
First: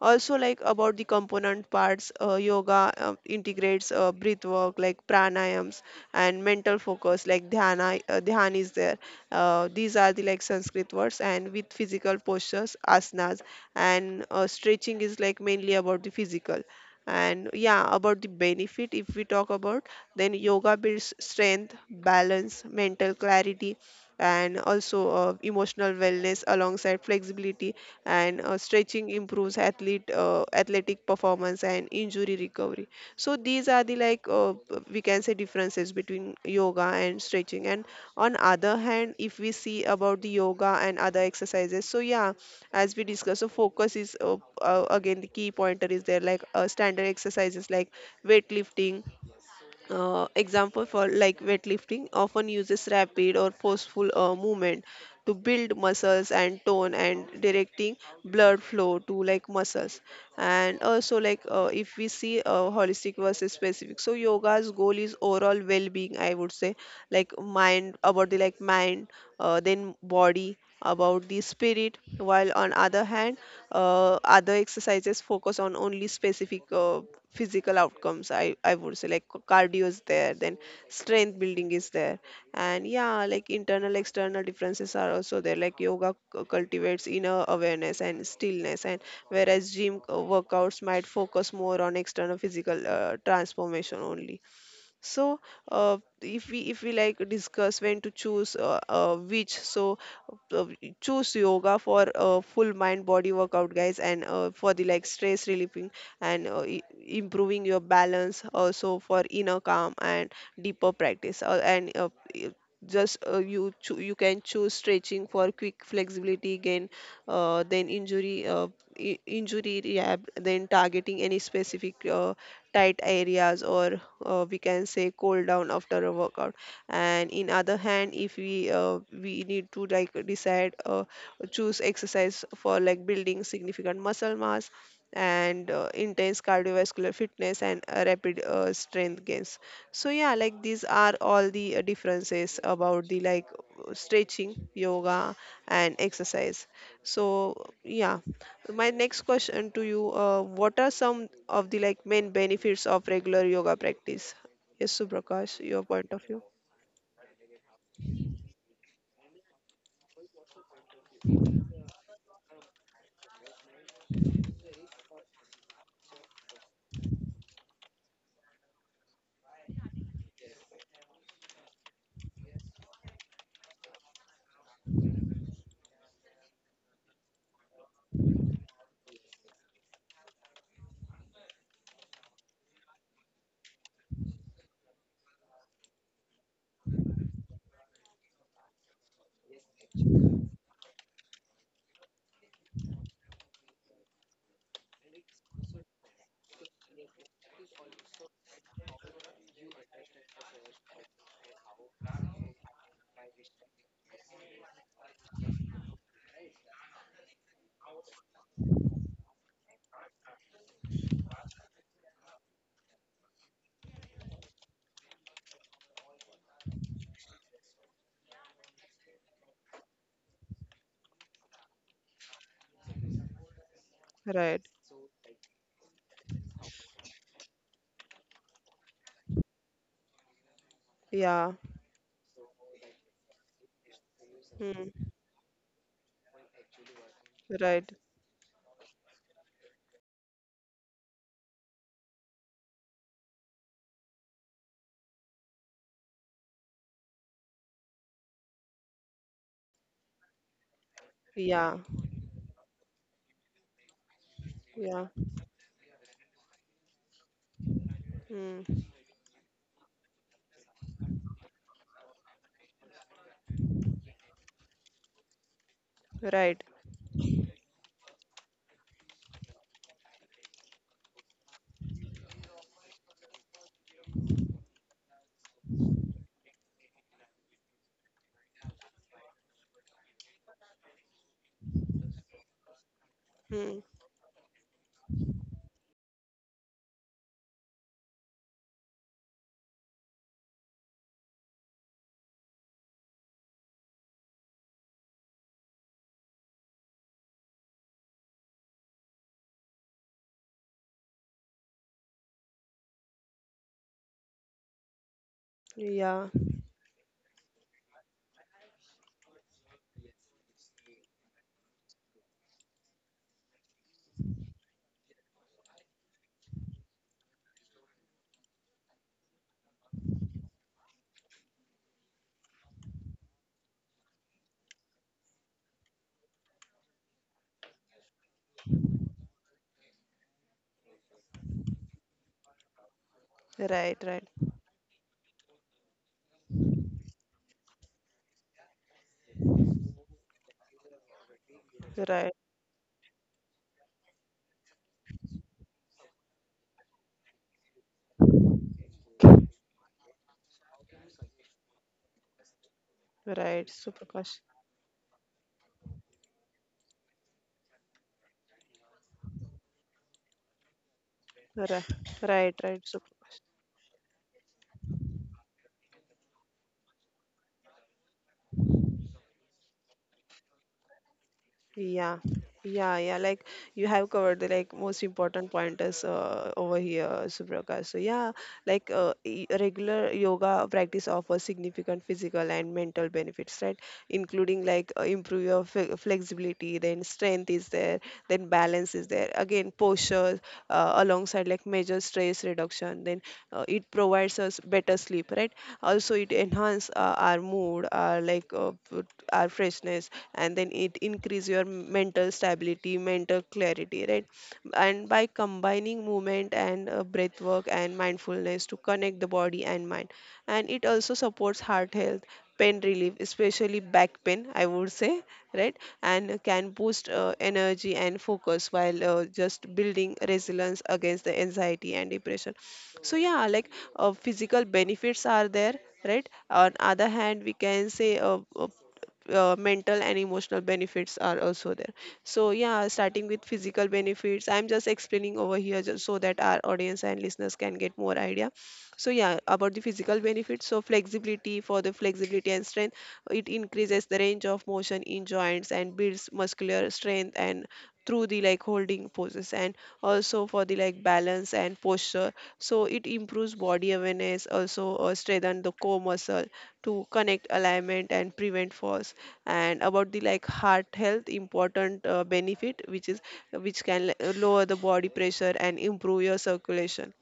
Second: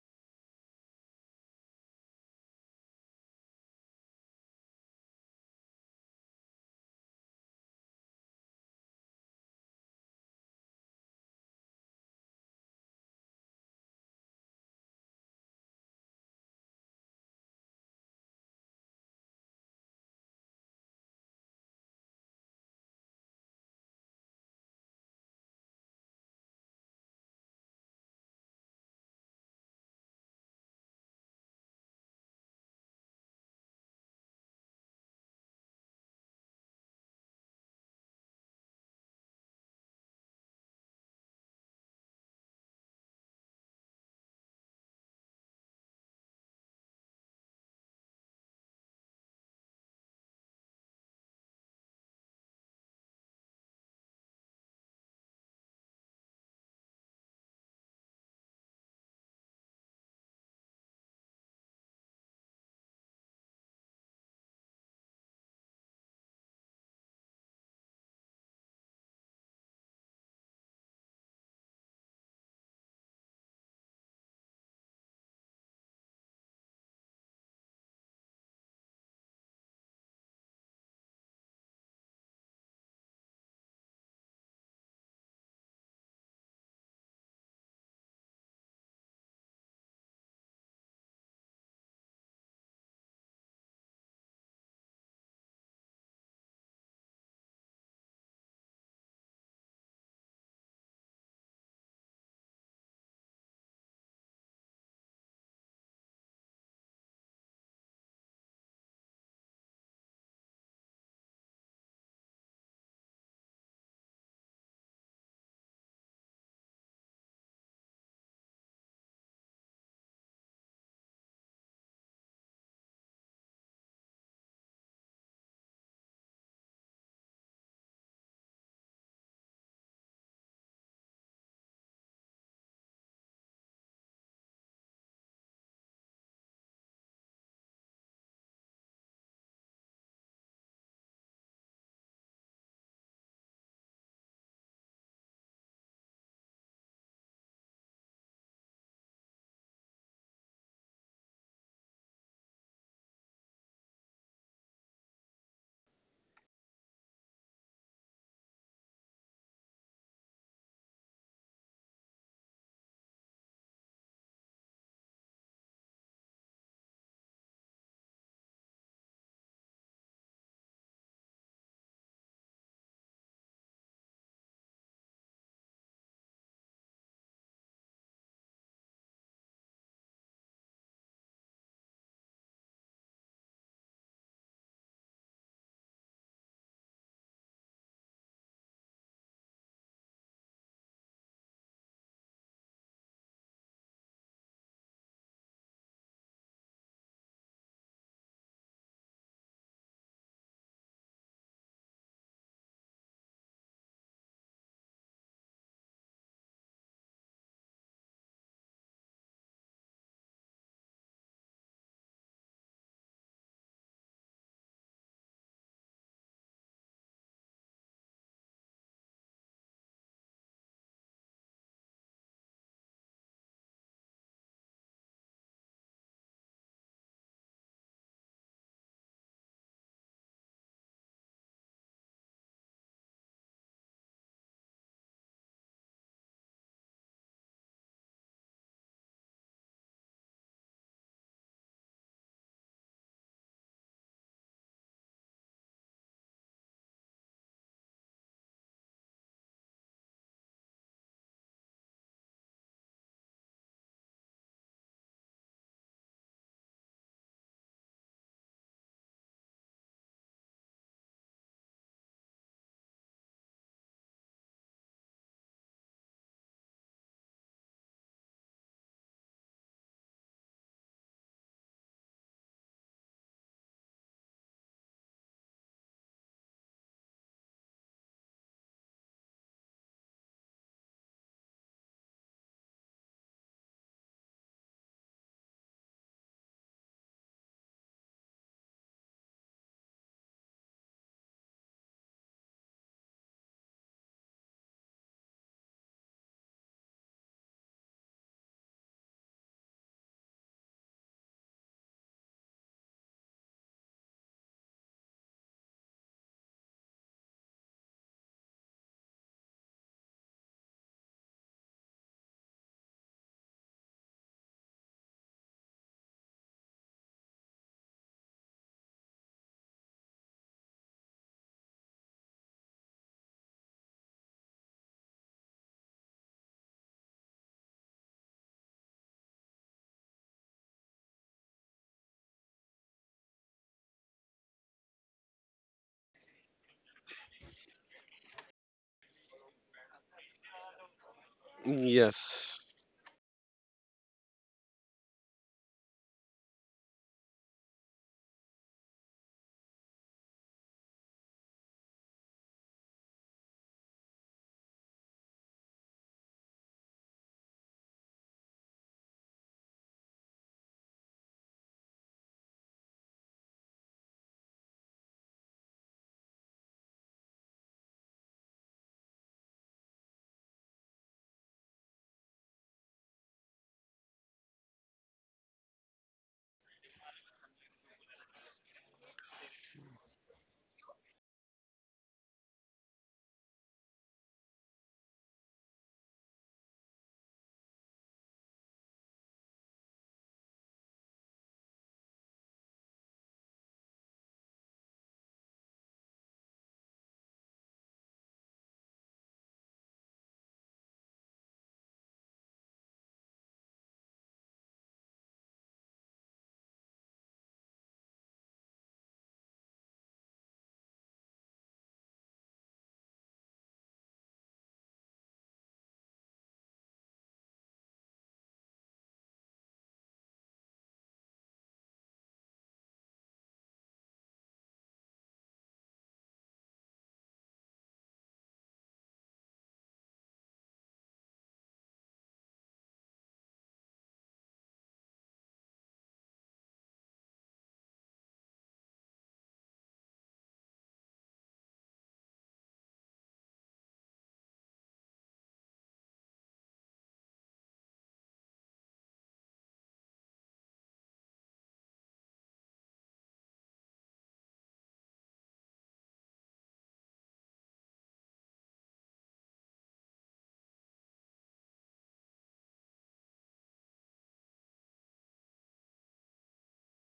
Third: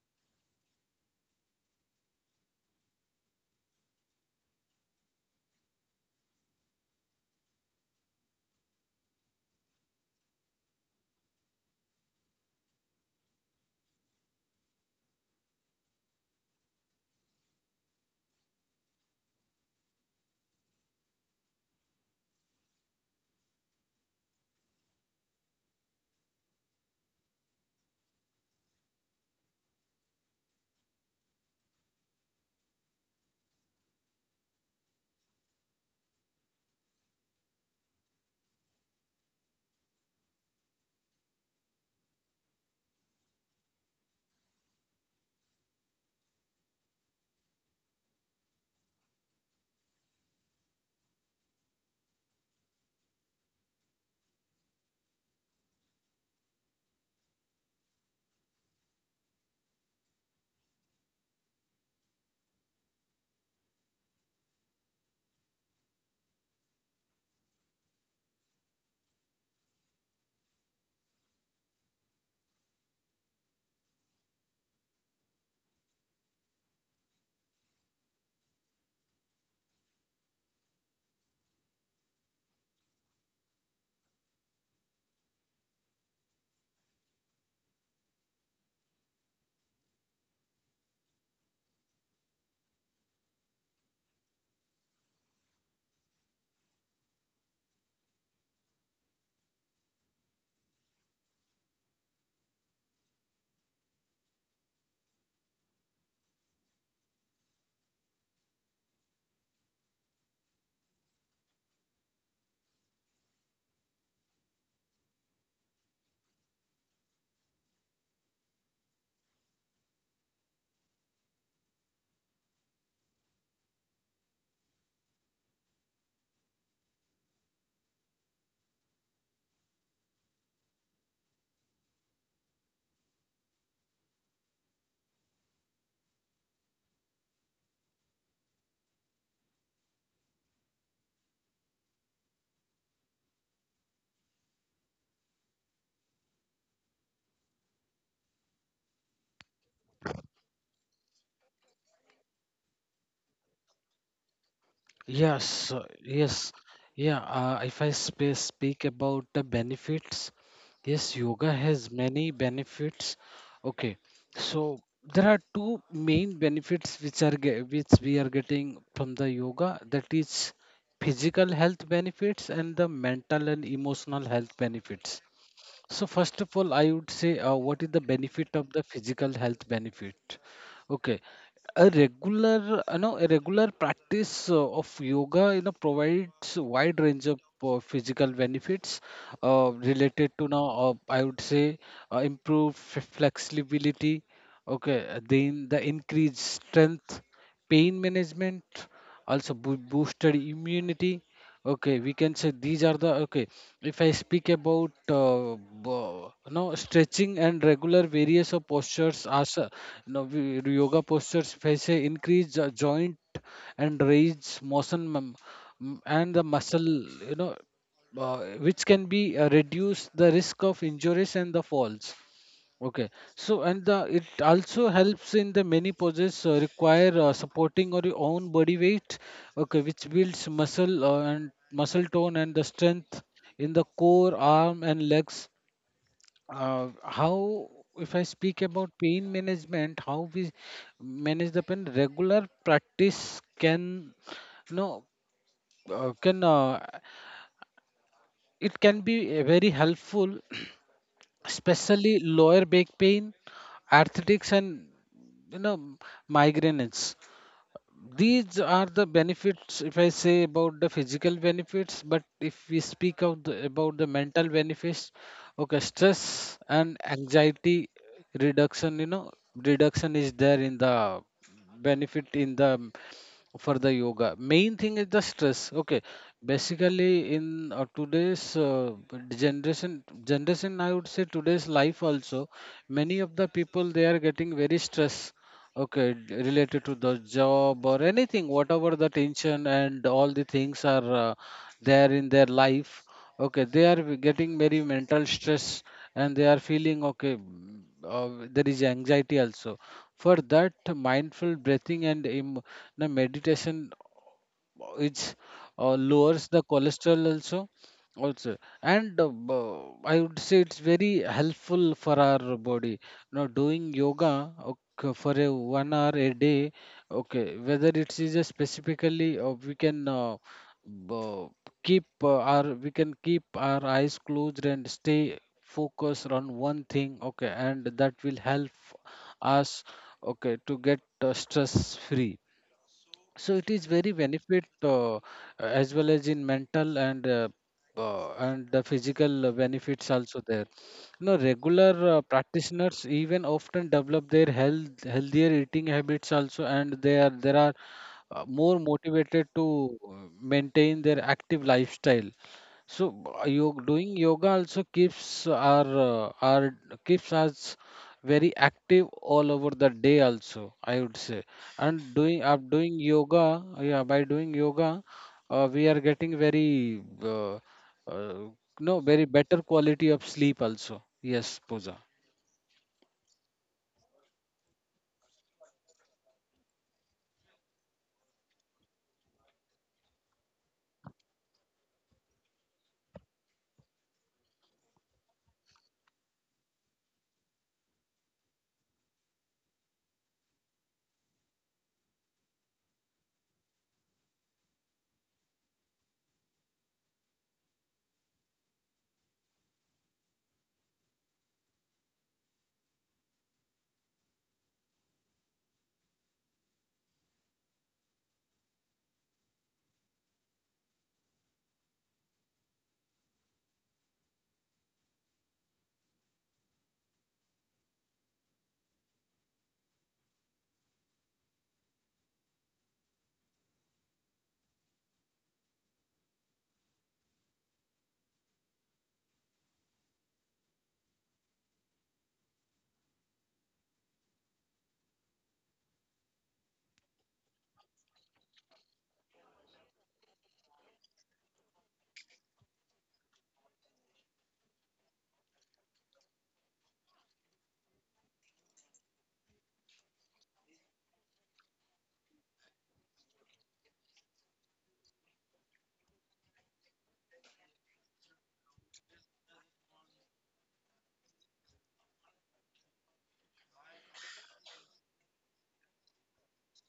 Also, like about the component parts, yoga integrates breath work like pranayams, and mental focus like dhyana. Dhyan is there. These are the like Sanskrit words, and with physical postures, asanas. And stretching is like mainly about the physical. And yeah, about the benefit, if we talk about, then yoga builds strength, balance, mental clarity, and also emotional wellness alongside flexibility. And stretching improves athlete athletic performance and injury recovery. So these are the like we can say differences between yoga and stretching. And on other hand, if we see about the yoga and other exercises, so yeah, as we discussed, so focus is again the key pointer is there. Like standard exercises like weightlifting, example for like weightlifting often uses rapid or forceful movement to build muscles and tone and directing blood flow to like muscles. And also like if we see holistic versus specific, so yoga's goal is overall well-being, I would say, like mind, about the like mind, then body, about the spirit. While on other hand, other exercises focus on only specific physical outcomes, I would say, like cardio is there, then strength building is there. And yeah, like internal, external differences are also there, like yoga cultivates inner awareness and stillness, and whereas gym workouts might focus more on external physical transformation only. So if we like discuss when to choose which. So uh, choose yoga for full mind body workout, guys, and for the like stress relieving and improving your balance, also for inner calm and deeper practice. I- just you you can choose stretching for quick flexibility gain, then injury rehab, then targeting any specific tight areas, or we can say cool down after a workout. And in other hand, if we need to like decide, choose exercise for like building significant muscle mass and intense cardiovascular fitness and rapid strength gains. So yeah, like these are all the differences about the like stretching, yoga and exercise. So yeah, my next question to you, what are some of the like main benefits of regular yoga practice? Yes, Suprakash,
Yes,
your point of view.
yes, yeah. If I sp speak about the benefits, yes, yoga has many benefits. Okay, so there are two main benefits which we are getting from the yoga. That is physical health benefits and the mental and emotional health benefits. So first of all, I would say, what is the benefit of the physical health benefit? Okay, a regular practice of yoga, you know, provides a wide range of physical benefits related to now, I would say, improved flexibility, okay, then the increased strength, pain management, also boosted immunity. Okay, we can say these are the, okay. If I speak about bo- no stretching and regular various of postures, asa, no we- yoga postures. If I say increase the joint and raise motion, and the muscle, you know, uh, which can be reduce the risk of injuries and the falls. Okay, so and the, it
Right.
also helps in the many poses, require supporting or your own body weight, okay, which builds muscle
Yeah.
and muscle tone and the strength in the core, arm,
Hmm.
and legs. How,
Right.
if I speak about pain management, how we manage the pain, regular practice can, you know, can it can be very helpful, [clears throat]
Yeah.
especially lower back pain, arthritics, and
Yeah.
you know migraines. These
Hmm.
are the benefits, if I say about the physical benefits. But if we speak of the, about the mental benefits, okay, stress
Right.
and anxiety reduction, reduction is there in the benefit, in the, for the yoga. Main thing is the stress, okay. Basically, in today's generation, I would say today's life also, many of the
Hmm.
people they are getting very stress. Okay, related to the job or anything, whatever the tension and all the things are there in their life. Okay, they are getting very mental stress, and they are feeling, okay. There is anxiety also. For that, mindful breathing and the meditation, it's,
Yeah.
lowers the cholesterol also, also, and I would say it's very helpful for our body. Now doing yoga, okay, for a one hour a day, okay, whether it is a specifically, we can b- keep, our we can keep our eyes closed and stay focused on one thing, okay, and that will help us, okay, to get stress free. So it is
Right.
very
Right.
benefit, as well as in mental and, and the physical benefits also there. You know,
Mm.
regular
Right.
Yes.
practitioners even often develop their healthier eating habits also, and they are there are more motivated to uh, maintain their active lifestyle. So,
Right.
doing
Suprakash.
yoga also keeps our keeps us very active all over the day also, I would say.
Right.
And doing
Right. Right.
doing yoga yeah by doing yoga, we are getting very, uh, no, very better quality of sleep also. Yes, Pooja.
Yeah, yeah, yeah. Like you have covered the like most important pointers over here, Suprakash. So yeah, like regular yoga practice offers significant physical and mental benefits, right? Including like improve your flexibility, then strength is there, then balance is there. Again, posture, alongside like major stress reduction, then it provides us better sleep, right? Also it enhance our mood, our like our freshness, and then it increase your mental stability, mental clarity, right? And by combining movement and breath work and mindfulness to connect the body and mind. And it also supports heart health, pain relief, especially back pain, I would say, right? And can boost energy and focus, while just building resilience against the anxiety and depression. So yeah, like physical benefits are there, right? On other hand, we can say mental and emotional benefits are also there. So yeah, starting with physical benefits, I'm just explaining over here just so that our audience and listeners can get more idea. So yeah, about the physical benefits, so flexibility, for the flexibility and strength, it increases the range of motion in joints and builds muscular strength, and through the like holding poses. And also for the like balance and posture, so it improves body awareness, also strengthen the core muscle to connect alignment and prevent falls. And about the like heart health important benefit, which is, which can like lower the body pressure and improve your circulation.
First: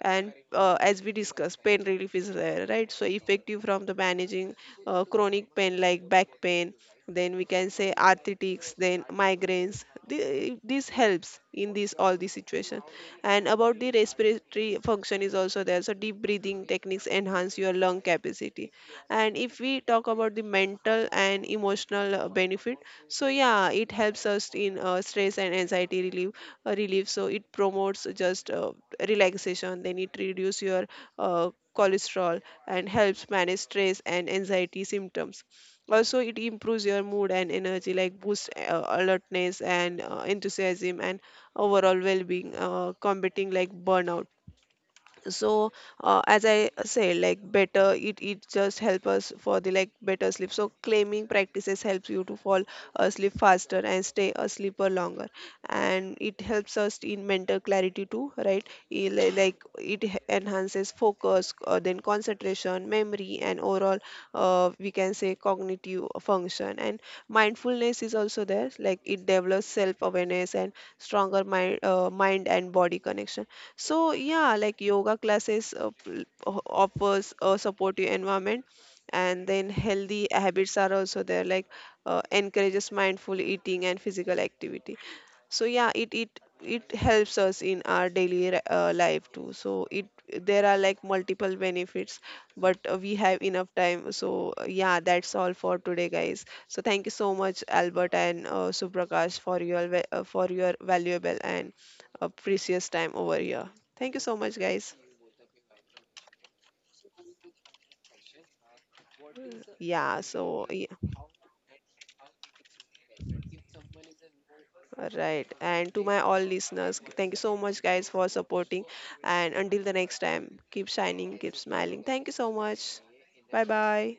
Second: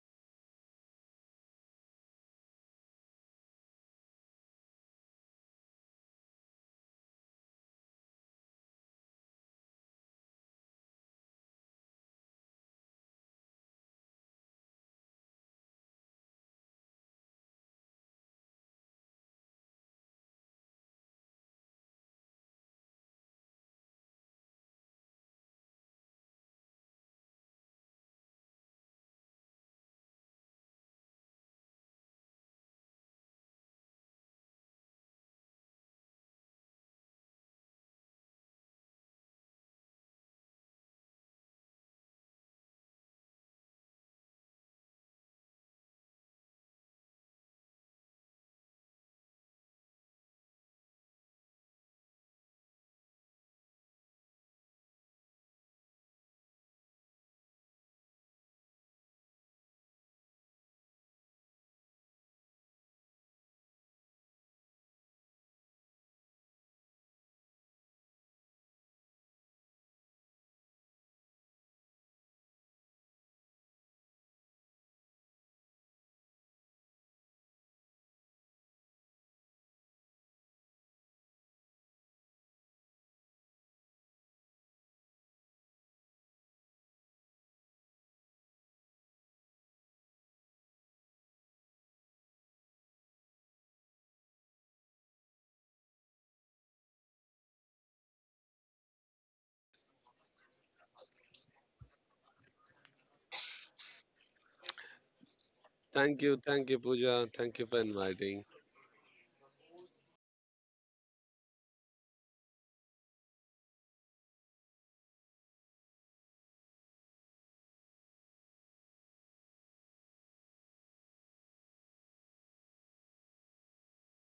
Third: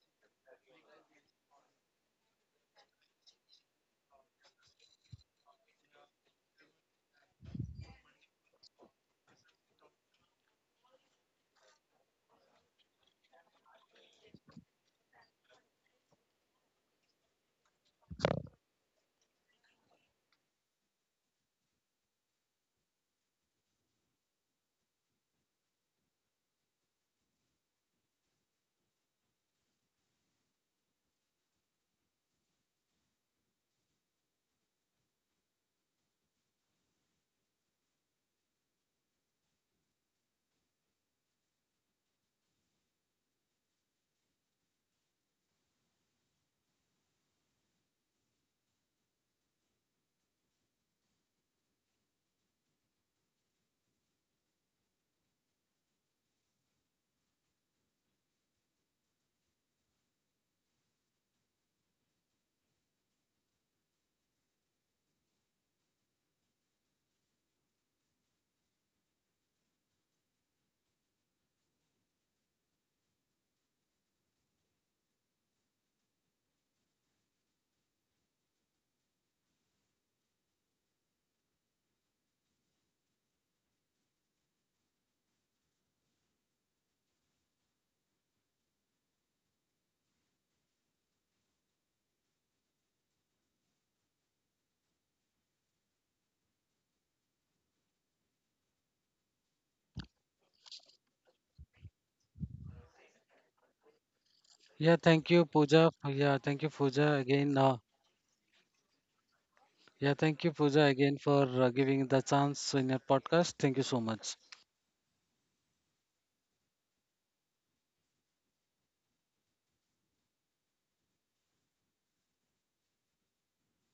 And as we discussed, pain relief is rare, right? So effective from the managing chronic pain, like back pain, then we can say arthritics, then migraines. This helps in this all the situation. And about the respiratory function is also there, so deep breathing techniques enhance your lung capacity. And if we talk about the mental and emotional benefit, so yeah, it helps us in stress and anxiety relief relief. So it promotes just relaxation, then it reduces your uh, cholesterol and helps manage stress and anxiety symptoms. Also, it improves your mood and energy, like boosts alertness and enthusiasm and overall well-being, combating like burnout. So as I say, like better, it just help us for the like better sleep. So claiming practices helps you to fall asleep faster and stay asleep for longer. And it helps us in mental clarity too, right? Like enhances focus, then concentration, memory and overall we can say cognitive function. And mindfulness is also there, like it develops self awareness and stronger mind and body connection. So yeah, like yoga classes offers a supportive environment, and then healthy habits are also there, like encourages mindful eating and physical activity. So yeah, it helps us in our daily life too. So it, there are like multiple benefits, but we have enough time. So yeah, that's all for today, guys. So thank you so much, Albert and Suprakash, for your for your valuable and a precious time over here. Thank you so much, guys.
Yeah, thank you, Pooja. Yeah,
Thank you,
thank you,
Pooja.
Pooja,
Thank you for
again.
inviting.
Yeah,
Yeah,
so
thank you,
yeah,
Pooja, again, for giving the chance in your podcast. Thank you so much.
right. And to my all listeners, thank you so much, guys, for supporting. And until the next time, keep shining, keep smiling. Thank you so much. Bye bye.